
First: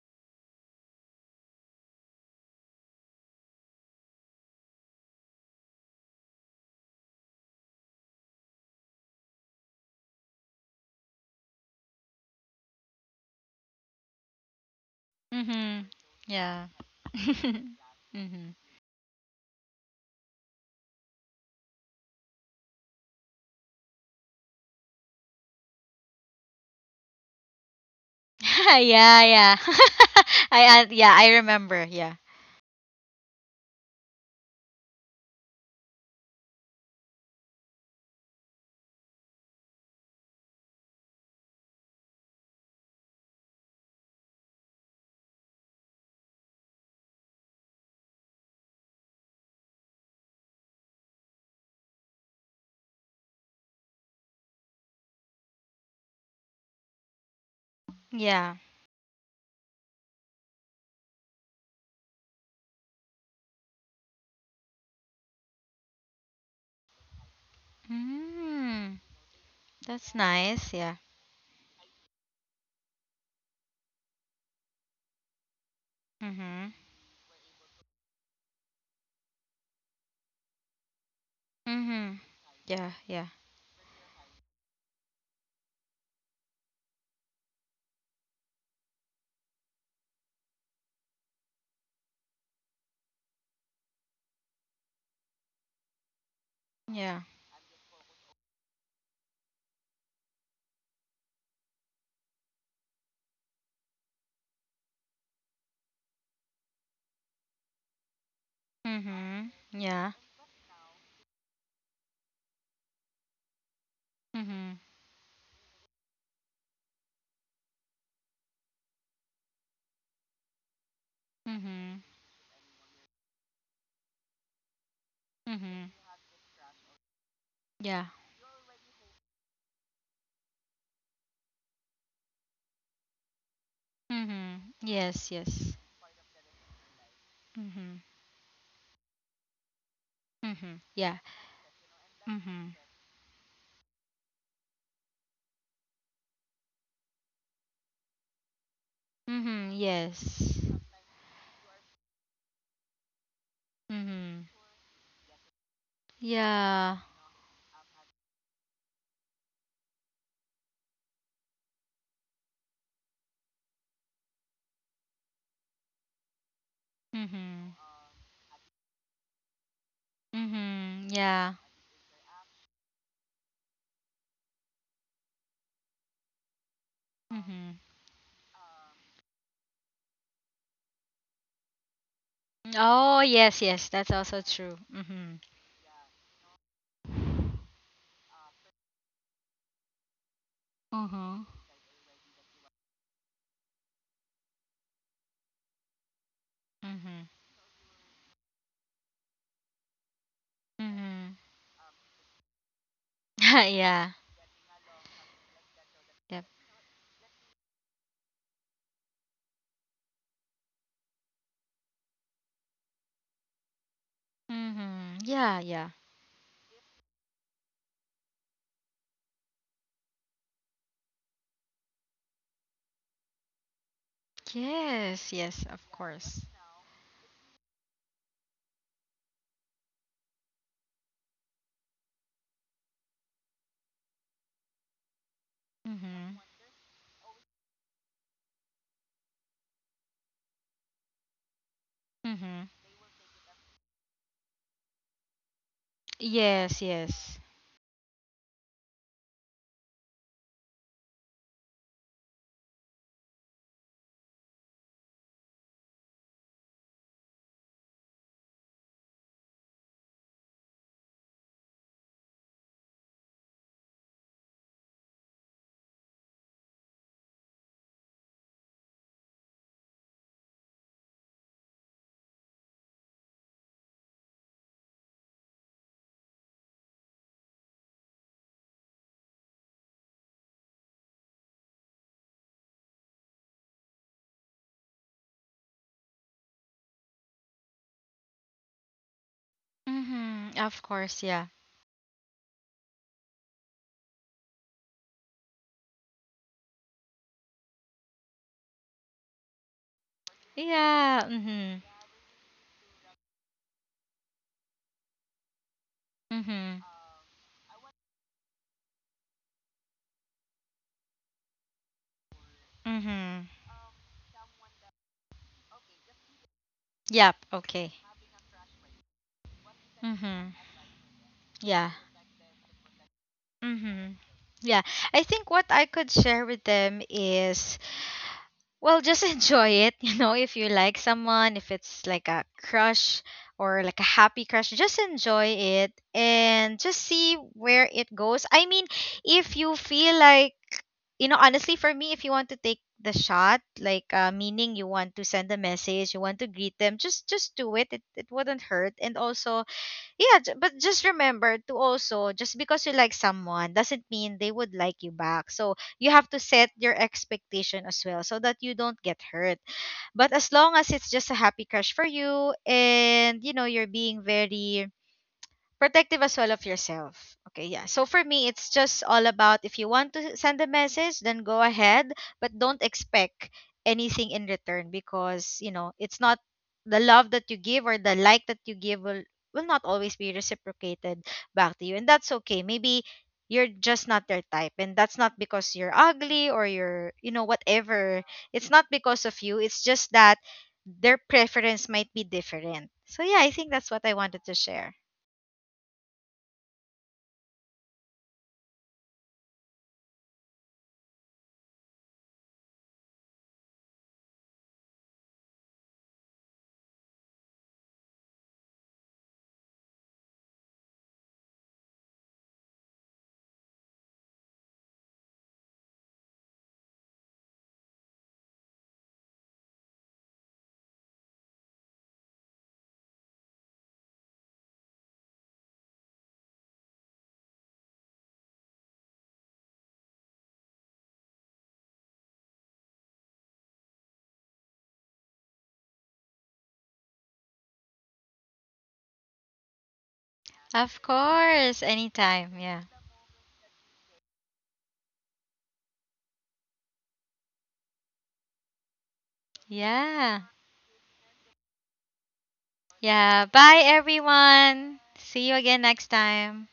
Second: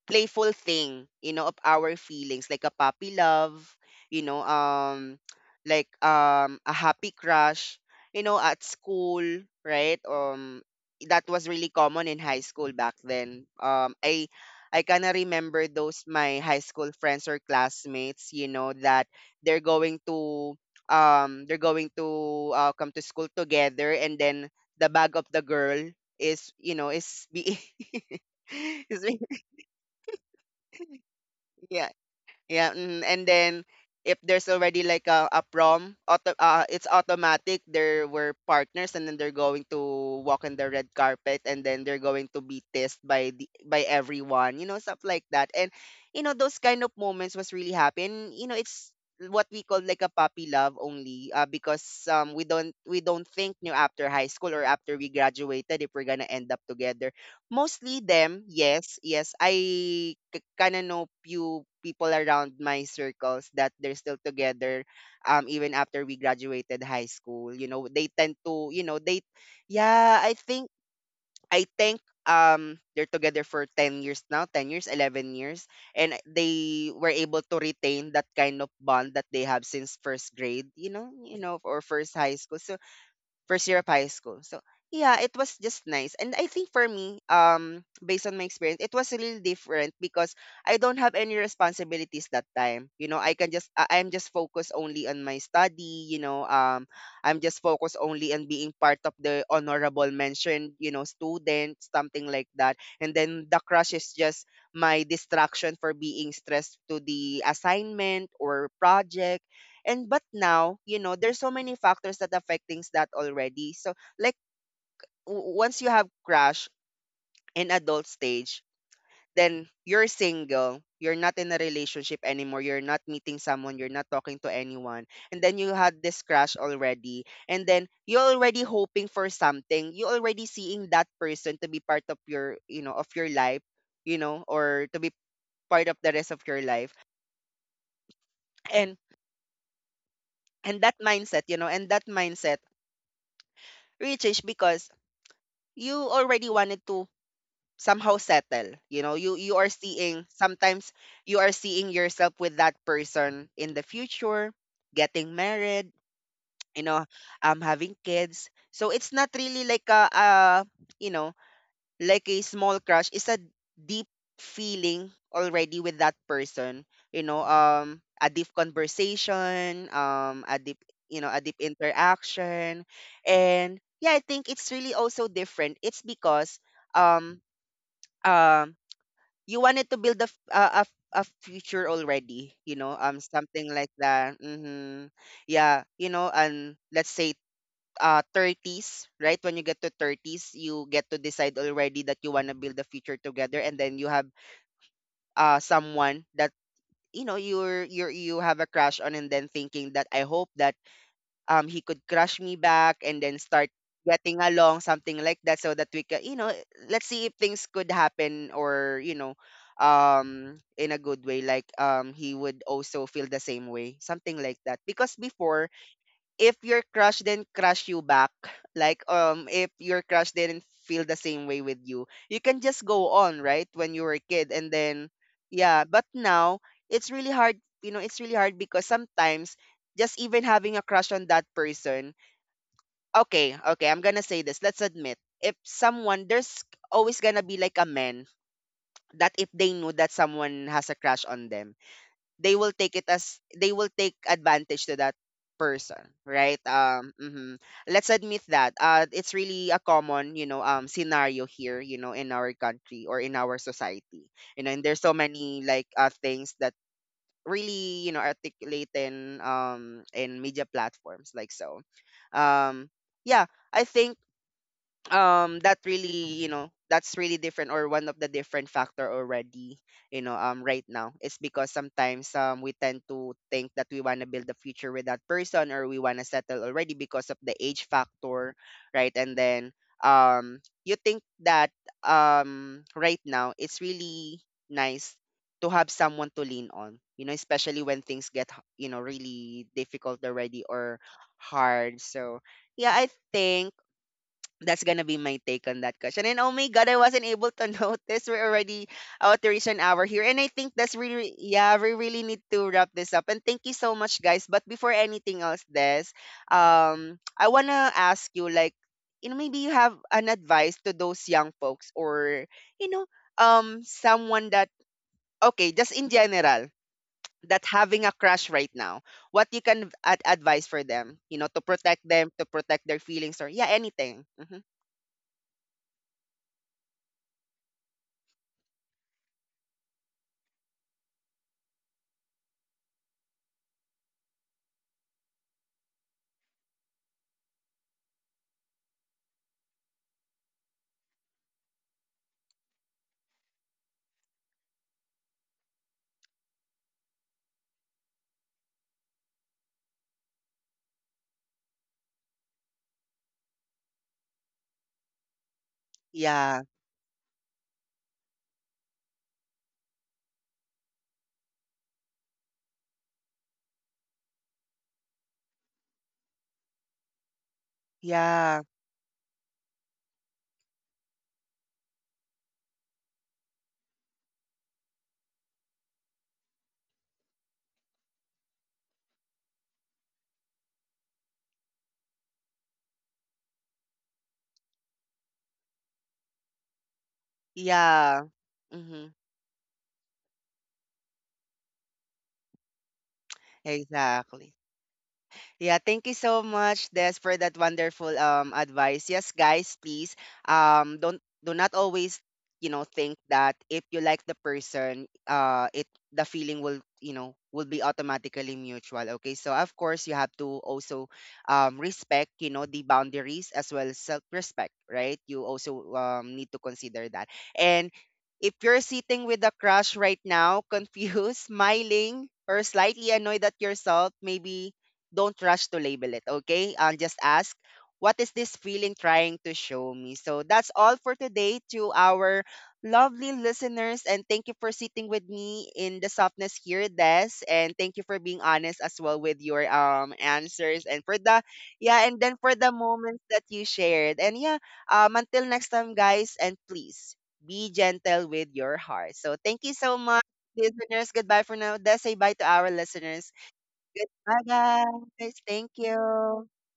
Speaker 1: playful thing, of our feelings, like a puppy love, you know, um, like a happy crush, you know, at school, right? That was really common in high school back then. I kind of remember
Speaker 2: Mm-hmm.
Speaker 1: those my high
Speaker 2: Yeah.
Speaker 1: school
Speaker 2: [laughs]
Speaker 1: friends or classmates, you
Speaker 2: Mm-hmm.
Speaker 1: know, that they're going to they're going to come to school together and then the bag of the girl is is be
Speaker 2: [laughs]
Speaker 1: [laughs] is being-
Speaker 2: Yeah. Yeah. [laughs] I, yeah. I
Speaker 1: [laughs]
Speaker 2: remember.
Speaker 1: yeah
Speaker 2: Yeah.
Speaker 1: yeah, and then if there's already like a prom, auto, it's automatic. There were partners, and then they're going to walk on the red carpet, and then they're going to be tested by the by everyone, you know, stuff like that. And you know, those kind of moments was really happy, and you know, it's what we call like a puppy love only, because we don't think new after high school or after we graduated if we're gonna end up together. Mostly them,
Speaker 2: Yeah.
Speaker 1: yes, yes. I kind of know few people around my circles that they're still together even after we graduated high school. You know, they tend to, you know,
Speaker 2: Mm. That's
Speaker 1: I think
Speaker 2: nice. Yeah.
Speaker 1: I think they're together for 10 years now, 10 years, 11 years, and
Speaker 2: Mm-hmm.
Speaker 1: they were able to retain that kind of bond that they have since first grade, you know, or first
Speaker 2: Mhm.
Speaker 1: high school. So
Speaker 2: Yeah, yeah.
Speaker 1: first year of high school. So yeah, it was just nice. And I think for me, based on my experience, it was really different because I don't have any responsibilities that time. You know, I can just I'm just focused only on my study,
Speaker 2: Yeah.
Speaker 1: I'm just focused only on being part of the honorable mention, you know, student, something like that. And then the crush is just my distraction for being stressed to the assignment or project.
Speaker 2: Mhm.
Speaker 1: And
Speaker 2: Yeah.
Speaker 1: but now you know there's so many factors that affect things that already, so like
Speaker 2: Mhm.
Speaker 1: once you have crush in adult stage, then you're single, you're not in a
Speaker 2: Mhm.
Speaker 1: relationship anymore, you're not meeting someone, you're not talking to anyone, and then you
Speaker 2: Mhm.
Speaker 1: had this crush already and then
Speaker 2: Yeah.
Speaker 1: you're already hoping for something, you're already seeing that person to be part of your, you know, of your life, you know,
Speaker 2: Mhm.
Speaker 1: or to be
Speaker 2: Yes, yes.
Speaker 1: part of the rest of your life.
Speaker 2: Mhm.
Speaker 1: and and
Speaker 2: Mhm.
Speaker 1: that
Speaker 2: Yeah.
Speaker 1: mindset you know and that mindset
Speaker 2: Mhm.
Speaker 1: really changed because you already wanted to somehow settle, you know, you are
Speaker 2: Mhm.
Speaker 1: seeing
Speaker 2: Yes.
Speaker 1: sometimes you are seeing yourself with that person in the future,
Speaker 2: Mhm.
Speaker 1: getting married, you
Speaker 2: Yeah.
Speaker 1: know, having kids, so it's not really like a you know like a small crush. Is a deep feeling already with that person, you know,
Speaker 2: Mhm.
Speaker 1: a deep conversation, a deep,
Speaker 2: Mhm.
Speaker 1: you know, a deep
Speaker 2: Yeah.
Speaker 1: interaction. And yeah, I think it's really also different. It's because um
Speaker 2: Mhm.
Speaker 1: um you wanted to build a future already, you know,
Speaker 2: Oh,
Speaker 1: something
Speaker 2: yes,
Speaker 1: like
Speaker 2: yes. That's
Speaker 1: that.
Speaker 2: also true.
Speaker 1: Hmm,
Speaker 2: Mhm.
Speaker 1: yeah, you know, and let's say 30s, right? When you get to 30s, you get to decide
Speaker 2: Mhm.
Speaker 1: already that you want to build a future together, and then you have someone that, you know,
Speaker 2: Mhm.
Speaker 1: you're you have a crush on, and then thinking that I hope that
Speaker 2: Mhm.
Speaker 1: he could crush me back and then start
Speaker 2: [laughs] Yeah.
Speaker 1: getting along, something like that, so that we can, you know,
Speaker 2: Yep.
Speaker 1: let's see if things could happen or, you know, in a good way, like he would also feel the same way, something like that. Because
Speaker 2: Mhm. Yeah,
Speaker 1: before,
Speaker 2: yeah.
Speaker 1: if your crush didn't crush you back, like if your crush didn't feel the same way with you, you can just go on, right? When you were a kid. And then
Speaker 2: Yes, yes,
Speaker 1: yeah,
Speaker 2: of
Speaker 1: but
Speaker 2: course.
Speaker 1: now it's really hard, you know, it's really hard because sometimes just even having a crush on that person, okay, okay, I'm gonna say this. Let's admit, if someone,
Speaker 2: Mm-hmm.
Speaker 1: there's always gonna be like a man that if they know that someone has a crush on them, they will
Speaker 2: Mm-hmm.
Speaker 1: take it as, they will take advantage to that person, right?
Speaker 2: Yes, yes.
Speaker 1: Mhm. Let's admit that it's really a common, you know, scenario here, you know, in our country or in our society, you know. And there's so many like things that really, you know, articulate in media platforms like, so um yeah, I think that really, you know, that's really different or one of the different factor already, you know. Right now, it's because sometimes we tend to think that we want to build a future with that person, or we want to settle already because of the age factor, right? And then um you think that right now it's really nice to have someone to lean on, you know, especially when things get you know really difficult already
Speaker 2: Mm-hmm. Of
Speaker 1: or
Speaker 2: course, yeah.
Speaker 1: hard. So yeah, I think that's gonna be my take on that question. And oh my god, I wasn't able to [laughs] notice we're already out to reach an hour here. And I think that's
Speaker 2: Yeah.
Speaker 1: really, yeah,
Speaker 2: Mm-hmm.
Speaker 1: we really need to wrap this up. And thank you so much, guys. But before anything else, Des,
Speaker 2: Mm-hmm.
Speaker 1: I wanna ask you like, you know, maybe you have an advice to those young folks, or you know,
Speaker 2: Mm-hmm.
Speaker 1: someone that, okay, just in general,
Speaker 2: Yep,
Speaker 1: that
Speaker 2: okay.
Speaker 1: having a crush right now, what you can
Speaker 2: Mm-hmm.
Speaker 1: advise for them, you know, to
Speaker 2: Yeah.
Speaker 1: protect them, to protect their feelings, or yeah,
Speaker 2: Mm-hmm.
Speaker 1: anything. Hmm,
Speaker 2: Yeah. I think what I could share with them is well, just enjoy it. [laughs] You know, if you like someone, if it's like a crush or like a happy crush, just enjoy it and just see where it goes. I mean, if you feel like, you know, honestly, for me, if you want to take the shot, like meaning you want to send a message, you want to greet them, just do it. It wouldn't hurt. And also, yeah, j- but just remember to, also just because you like someone doesn't mean they would like you back, so you have to
Speaker 1: yeah.
Speaker 2: set your expectation as well so that you don't get hurt. But as long as it's just a happy crush for you and you know you're being very protective as well of yourself. Okay, yeah. So for me,
Speaker 1: Yeah,
Speaker 2: it's just all about if you want to send a message, then go ahead, but don't expect anything in return because, you know, it's not the love that you give or the like that you give will not always be reciprocated back to you. And that's okay. Maybe you're just not their type, and that's not because you're ugly or you're, you know,
Speaker 1: yeah.
Speaker 2: whatever. It's not
Speaker 1: Mhm.
Speaker 2: because of you. It's just that their preference might be different. So yeah, I think that's what I wanted
Speaker 1: Exactly.
Speaker 2: to share.
Speaker 1: Yeah, thank you so much, Des, for that wonderful advice. Yes, guys, please don't, do not always, you know, think that if you like the person, it, the feeling will, you know, will be automatically mutual. Okay, so of course you have to also respect, you know, the boundaries as well as self respect, right? You also need to consider that. And if you're sitting with a crush right now, [laughs] confused, smiling, or slightly annoyed at yourself, maybe don't rush to label it, okay? Just ask, what is this feeling trying to show me? So that's all for today to our lovely listeners. And thank you for sitting with me in the softness here, Des. And thank you for being honest as well with your answers, and
Speaker 2: Of
Speaker 1: for the,
Speaker 2: course,
Speaker 1: yeah, and then for
Speaker 2: anytime.
Speaker 1: the
Speaker 2: Yeah.
Speaker 1: moments that you shared. And yeah, until next time, guys, and please be gentle with your heart. So thank you so much,
Speaker 2: Yeah.
Speaker 1: listeners. Goodbye for now. Des, say bye to our listeners.
Speaker 2: Yeah. Bye,
Speaker 1: Goodbye,
Speaker 2: everyone.
Speaker 1: guys.
Speaker 2: See you
Speaker 1: Thank
Speaker 2: again next
Speaker 1: you.
Speaker 2: time.